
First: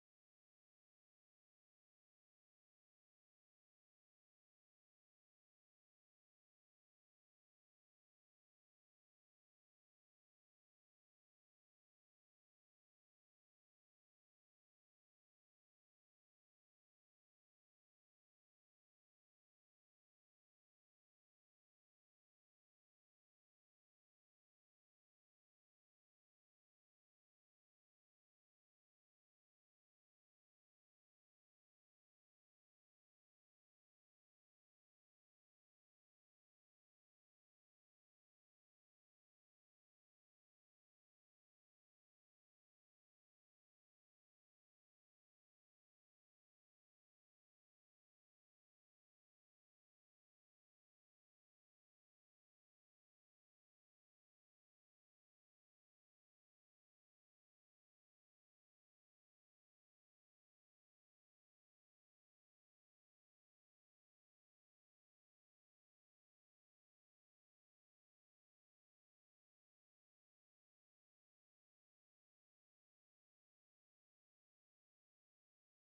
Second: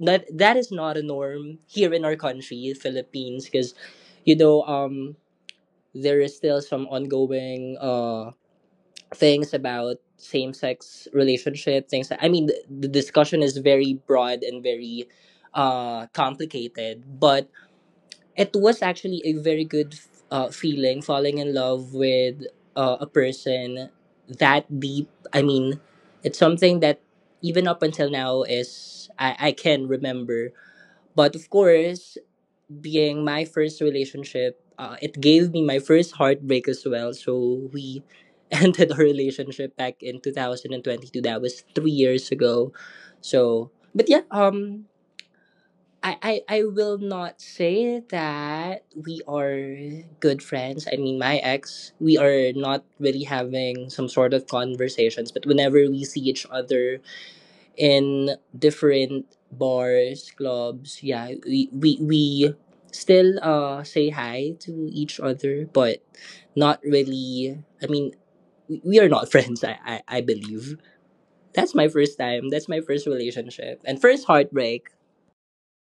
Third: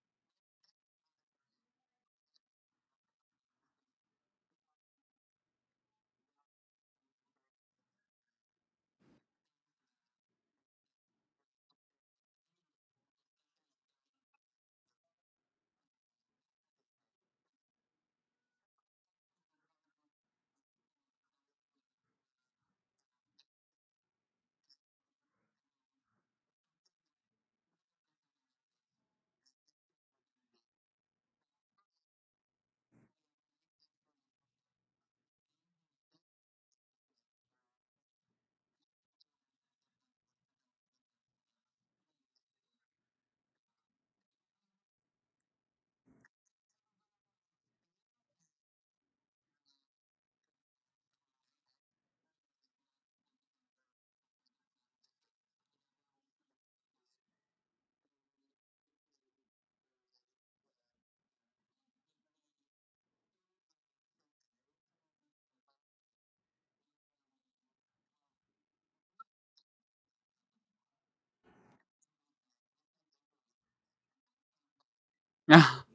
Speaker 3: that that is not a norm here in our country, Philippines, because you know um there is still some ongoing things about same sex relationship things. The discussion is very broad and very complicated, but it was actually a very good feeling falling in love with a person that deep. It's something that even up until now is I can remember. But of course, being my first relationship, it gave me my first heartbreak as well. So we [LAUGHS] ended our relationship back in 2022. That was 3 years ago. So, but yeah, I will not say that we are good friends. I mean, my ex, we are not really having some sort of conversations, but whenever we see each other, in different bars, clubs. Yeah, we still say hi to each other, but not really. I mean, we are not [LAUGHS] friends. I believe that's my first time. That's my first relationship and first heartbreak.
Speaker 1: [LAUGHS]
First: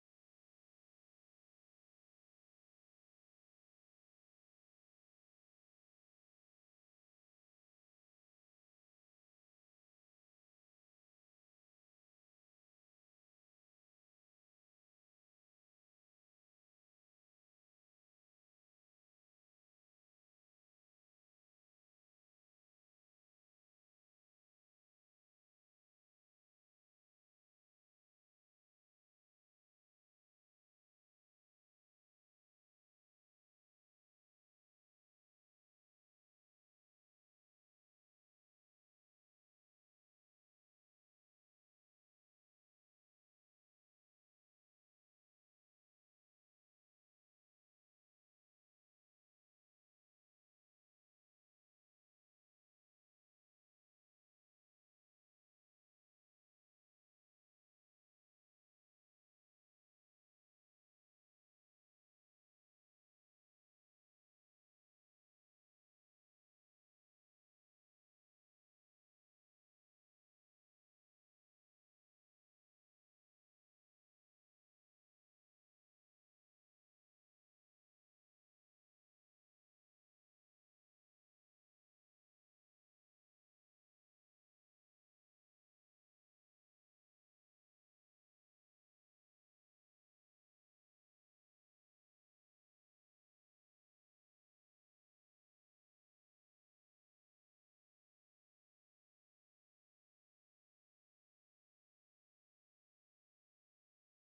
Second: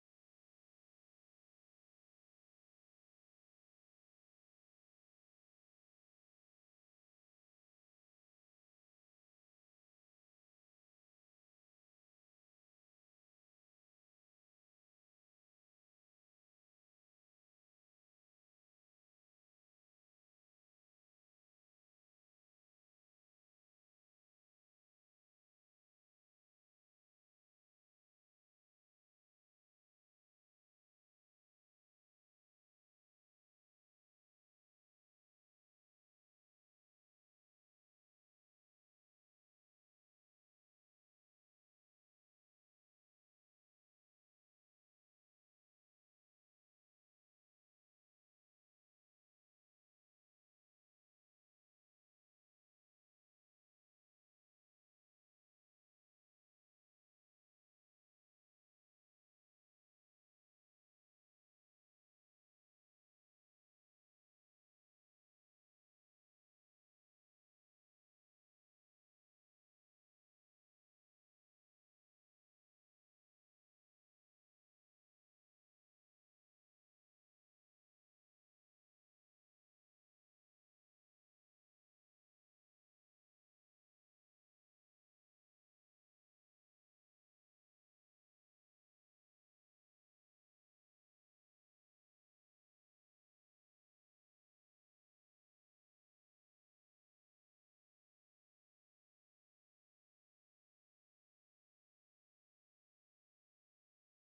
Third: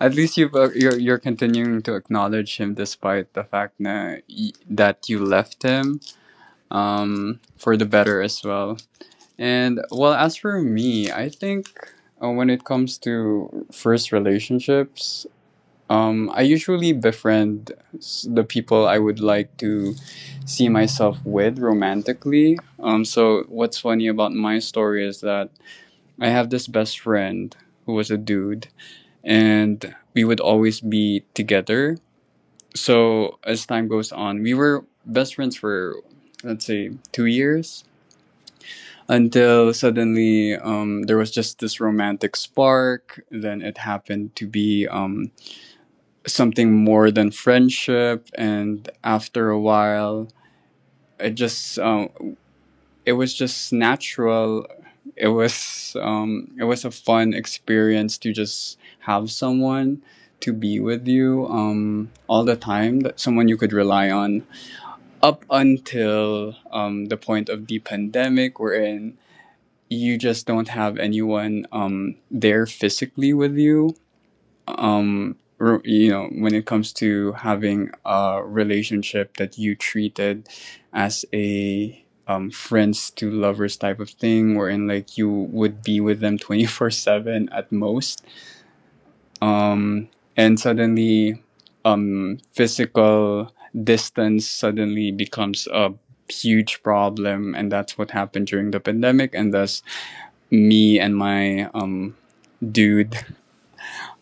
Speaker 1: At least you've, you're continuing to acknowledge him despite the fact na, that you left him for the better as well. And well, as for me, I think when it comes to first relationships, I usually befriend the people I would like to see myself with romantically. So what's funny about my story is that I have this best friend who was a dude, and we would always be together. So as time goes on, we were best friends for let's say 2 years, until suddenly there was just this romantic spark. Then it happened to be something more than friendship, and after a while, it just it was just natural. It was a fun experience to just have someone to be with you all the time, that someone you could rely on up until the point of the pandemic, wherein you just don't have anyone there physically with you. um you know, when it comes to having a relationship that you treated as a friends to lovers type of thing, wherein like you would be with them [LAUGHS] 24/7 at most, um and suddenly physical distance suddenly becomes a huge problem. And that's what happened during the pandemic, and thus me and my dude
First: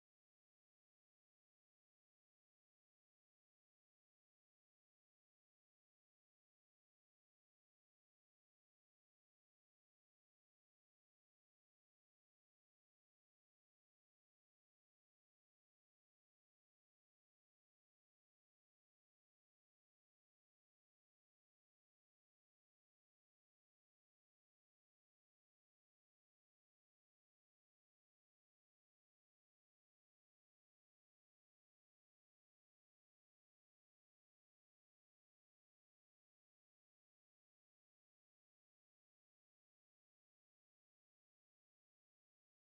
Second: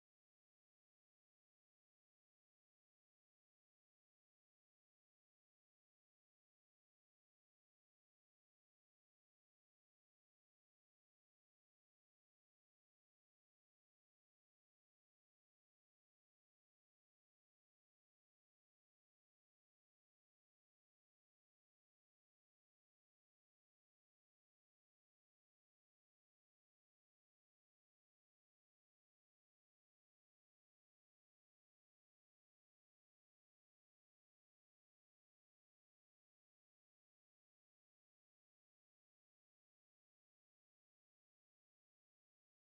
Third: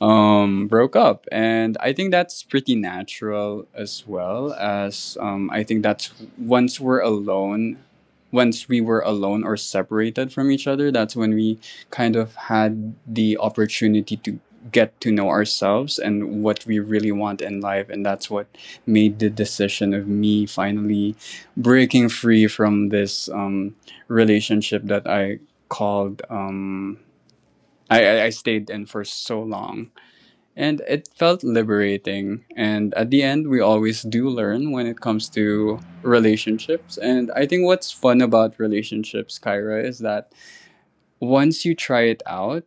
Speaker 1: broke up. And I think that's pretty natural as well. As I think that's once we're alone, once we were alone or separated from each other, that's when we kind of had the opportunity to get to know ourselves and what we really want in life. And that's what made the decision of me finally breaking free from this relationship that I called. I stayed in for so long, and it felt liberating. And at the end, we always do learn when it comes to relationships. And I think what's fun about relationships, Kyra, is that once you try it out,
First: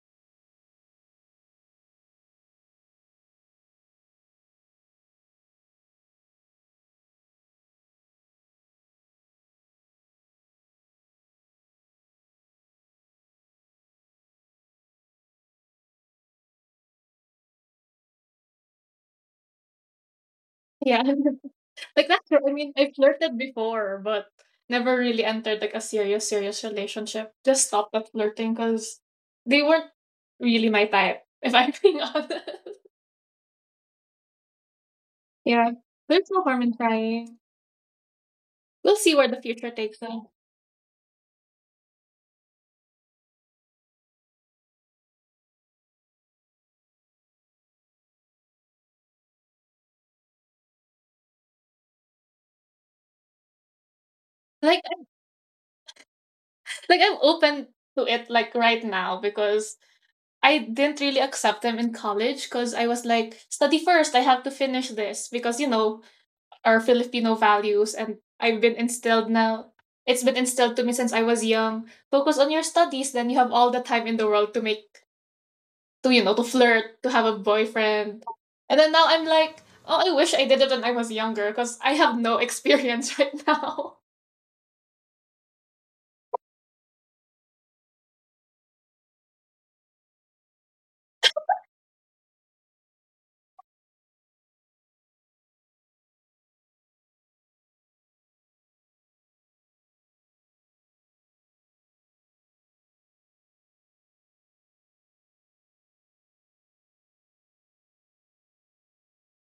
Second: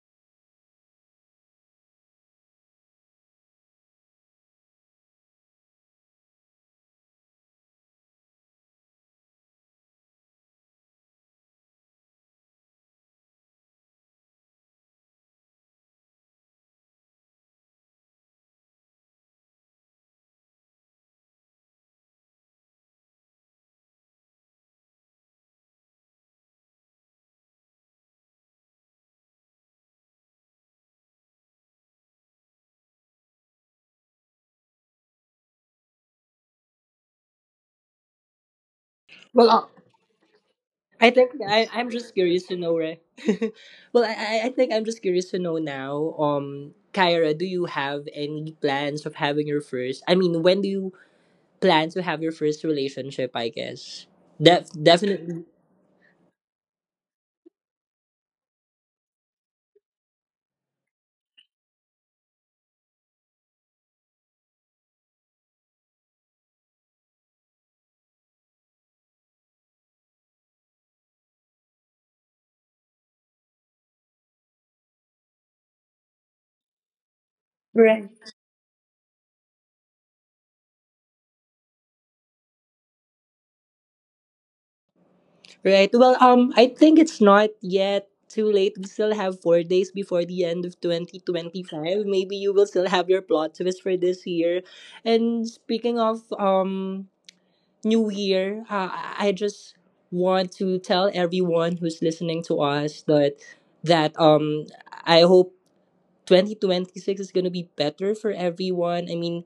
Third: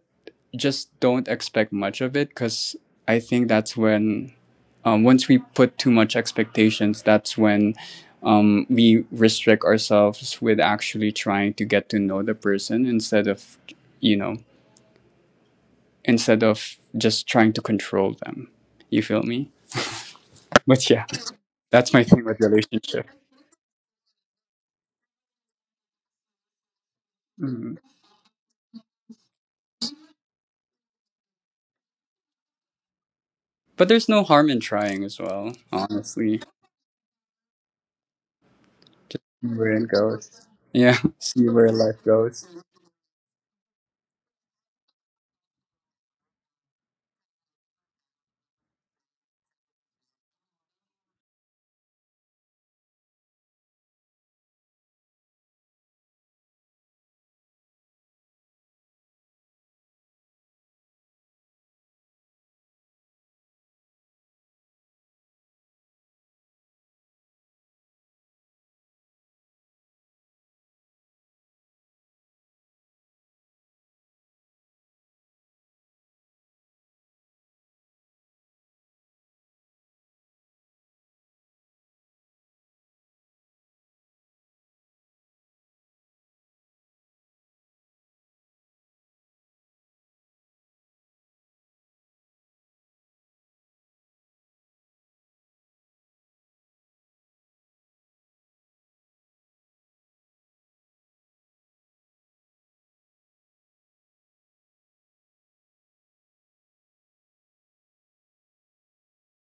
Speaker 1: just don't expect much of it, because I think that's when, once we put too much expectations, that's when we restrict ourselves with actually trying to get to know the person, instead of, you know, instead of just trying to control them. You feel me? But
Speaker 2: Yeah,
Speaker 1: yeah, that's
Speaker 2: [LAUGHS]
Speaker 1: my
Speaker 2: like
Speaker 1: thing
Speaker 2: that's.
Speaker 1: with
Speaker 2: I mean, I
Speaker 1: relationship.
Speaker 2: flirted before, but never really entered like a serious serious relationship. Just
Speaker 1: Mhm.
Speaker 2: stopped at flirting because they weren't really my type. If I'm being [LAUGHS] honest.
Speaker 1: But there's no harm in trying as well,
Speaker 2: Yeah, there's
Speaker 1: honestly.
Speaker 2: no harm in trying. We'll see
Speaker 1: Just
Speaker 2: where the
Speaker 1: see where
Speaker 2: future
Speaker 1: it
Speaker 2: takes us.
Speaker 1: goes. Yeah,
Speaker 3: I
Speaker 1: [LAUGHS]
Speaker 3: think
Speaker 1: see
Speaker 3: I
Speaker 1: where
Speaker 3: I'm
Speaker 1: life
Speaker 3: just curious
Speaker 1: goes.
Speaker 3: to know, right? [LAUGHS] Well, I think I'm just curious to know now. Kyra, do you have any plans of having your first? I mean, when do you plan to have your first relationship, I guess.
Speaker 2: Like
Speaker 3: Definitely.
Speaker 2: like, I'm open to it, like, right now, because I didn't really accept them in college because I was like, study first, I have to finish this because, you know, our Filipino values. And I've been instilled now, it's been instilled to me since I was young. Focus on your studies, then you have all the time in the world to, you know, to flirt, to have a
Speaker 3: Right.
Speaker 2: boyfriend. And then now I'm like, oh, I wish I did it when I was younger because I have no experience [LAUGHS] right now.
Speaker 3: Right. Well, I think it's not yet too late. We still have 4 days before the end of 2025. Maybe you will still have your plot twist for this year. And speaking of New Year, I just want to tell everyone who's listening to us that that I hope 2026 is going to be better for everyone. I mean,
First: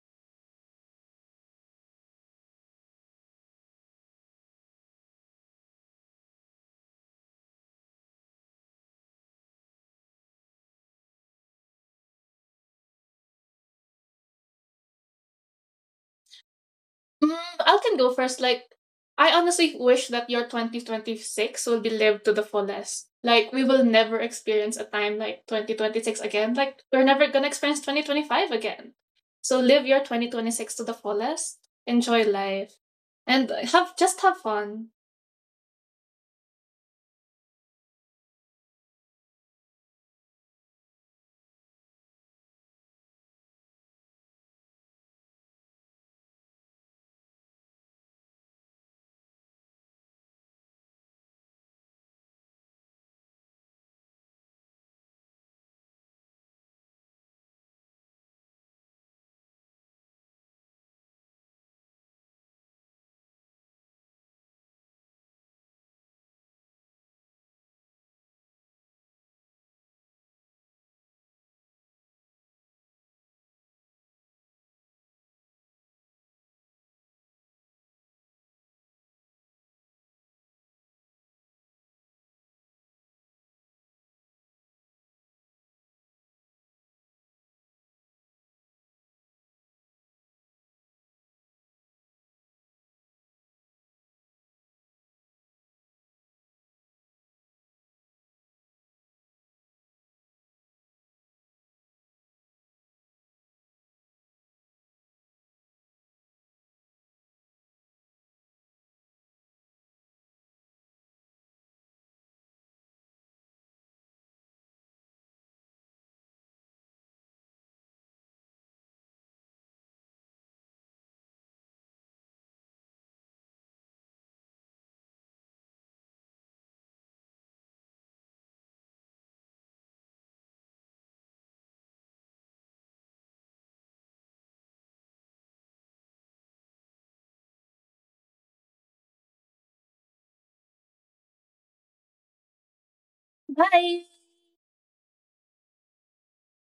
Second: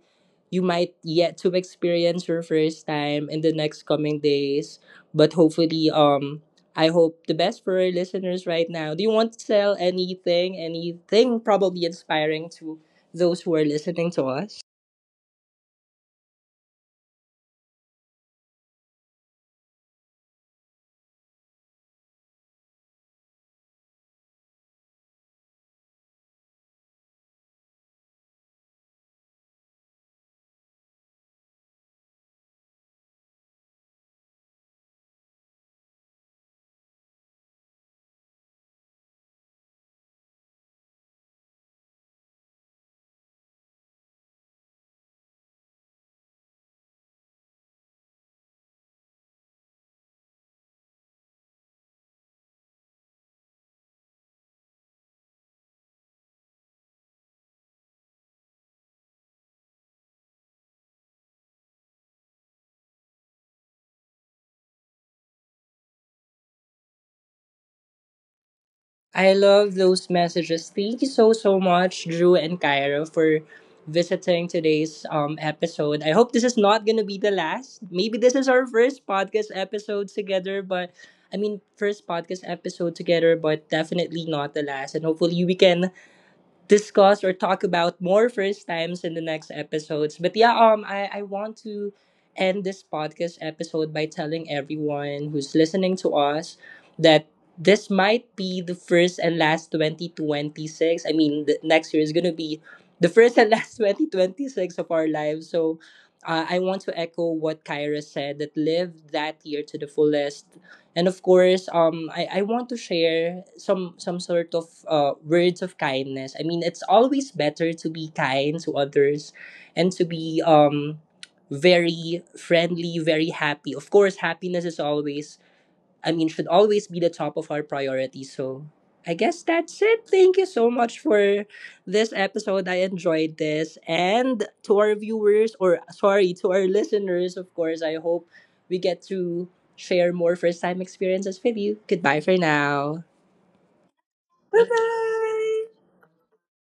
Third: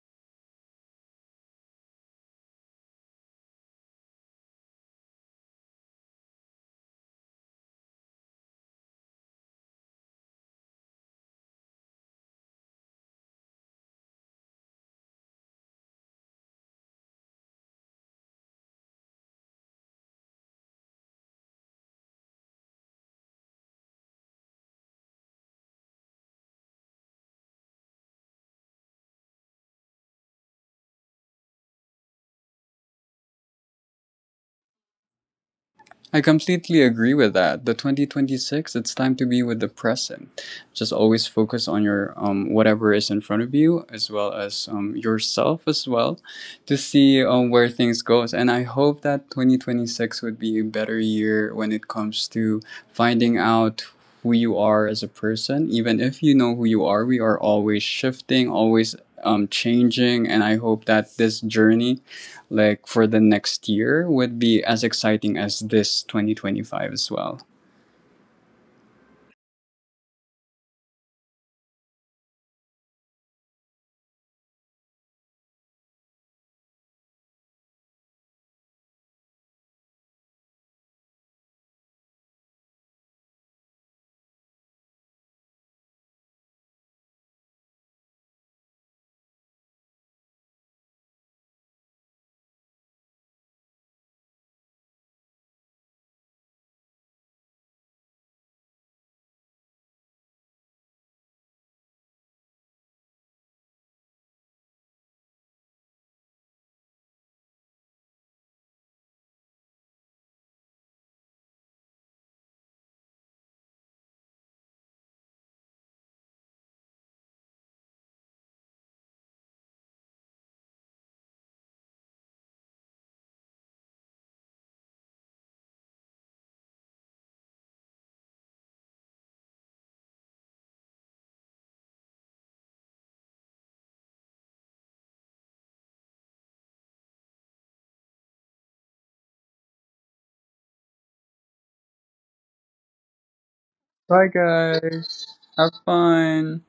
Speaker 3: you might yet to experience your first time in the next coming days, but hopefully, I hope the best for our listeners right now. Do you want to sell anything, anything probably inspiring to those who are listening to us?
Speaker 2: Mm, I can go first. Like, I honestly wish that your 2026 will be lived to the fullest. Like, we will never experience a time like 2026 again. Like, we're never gonna experience 2025 again. So, live your 2026 to the fullest. Enjoy life. And have just have fun.
Speaker 1: I completely agree with that. The 2026, it's time to be with the present. Just always focus on your whatever is in front of you, as well as yourself as well, to see where things goes. And I hope that 2026 would be a better year when it comes to finding out who you are as a person. Even if you know who you are, we are always shifting, always changing. And I hope that this journey like for the next year would be as exciting as this 2025 as well.
Speaker 3: I love those messages. Thank you so so much, Drew and Kyra, for visiting today's episode. I hope this is not gonna be the last. Maybe this is our first podcast episode together, but I mean first podcast episode together, but definitely not the last. And hopefully we can discuss or talk about more first times in the next episodes. But yeah, I want to end this podcast episode by telling everyone who's listening to us that this might be the first and last 2026. I mean, the next year is going to be the first and [LAUGHS] last 2026 of our lives. So I want to echo what Kyra said, that live that year to the fullest. And of course, I want to share some sort of words of kindness. I mean, it's always better to be kind to others, and to be very friendly, very happy. Of course, happiness is always, I mean, should always be the top of our priority. So I guess that's it. Thank you so much for this episode. I enjoyed this. And to our viewers, or sorry, to our listeners, of course, I hope we get to share more first time experiences with you. Goodbye for now.
Speaker 1: Bye,
Speaker 3: Bye
Speaker 1: guys.
Speaker 3: bye.
Speaker 1: Have fun.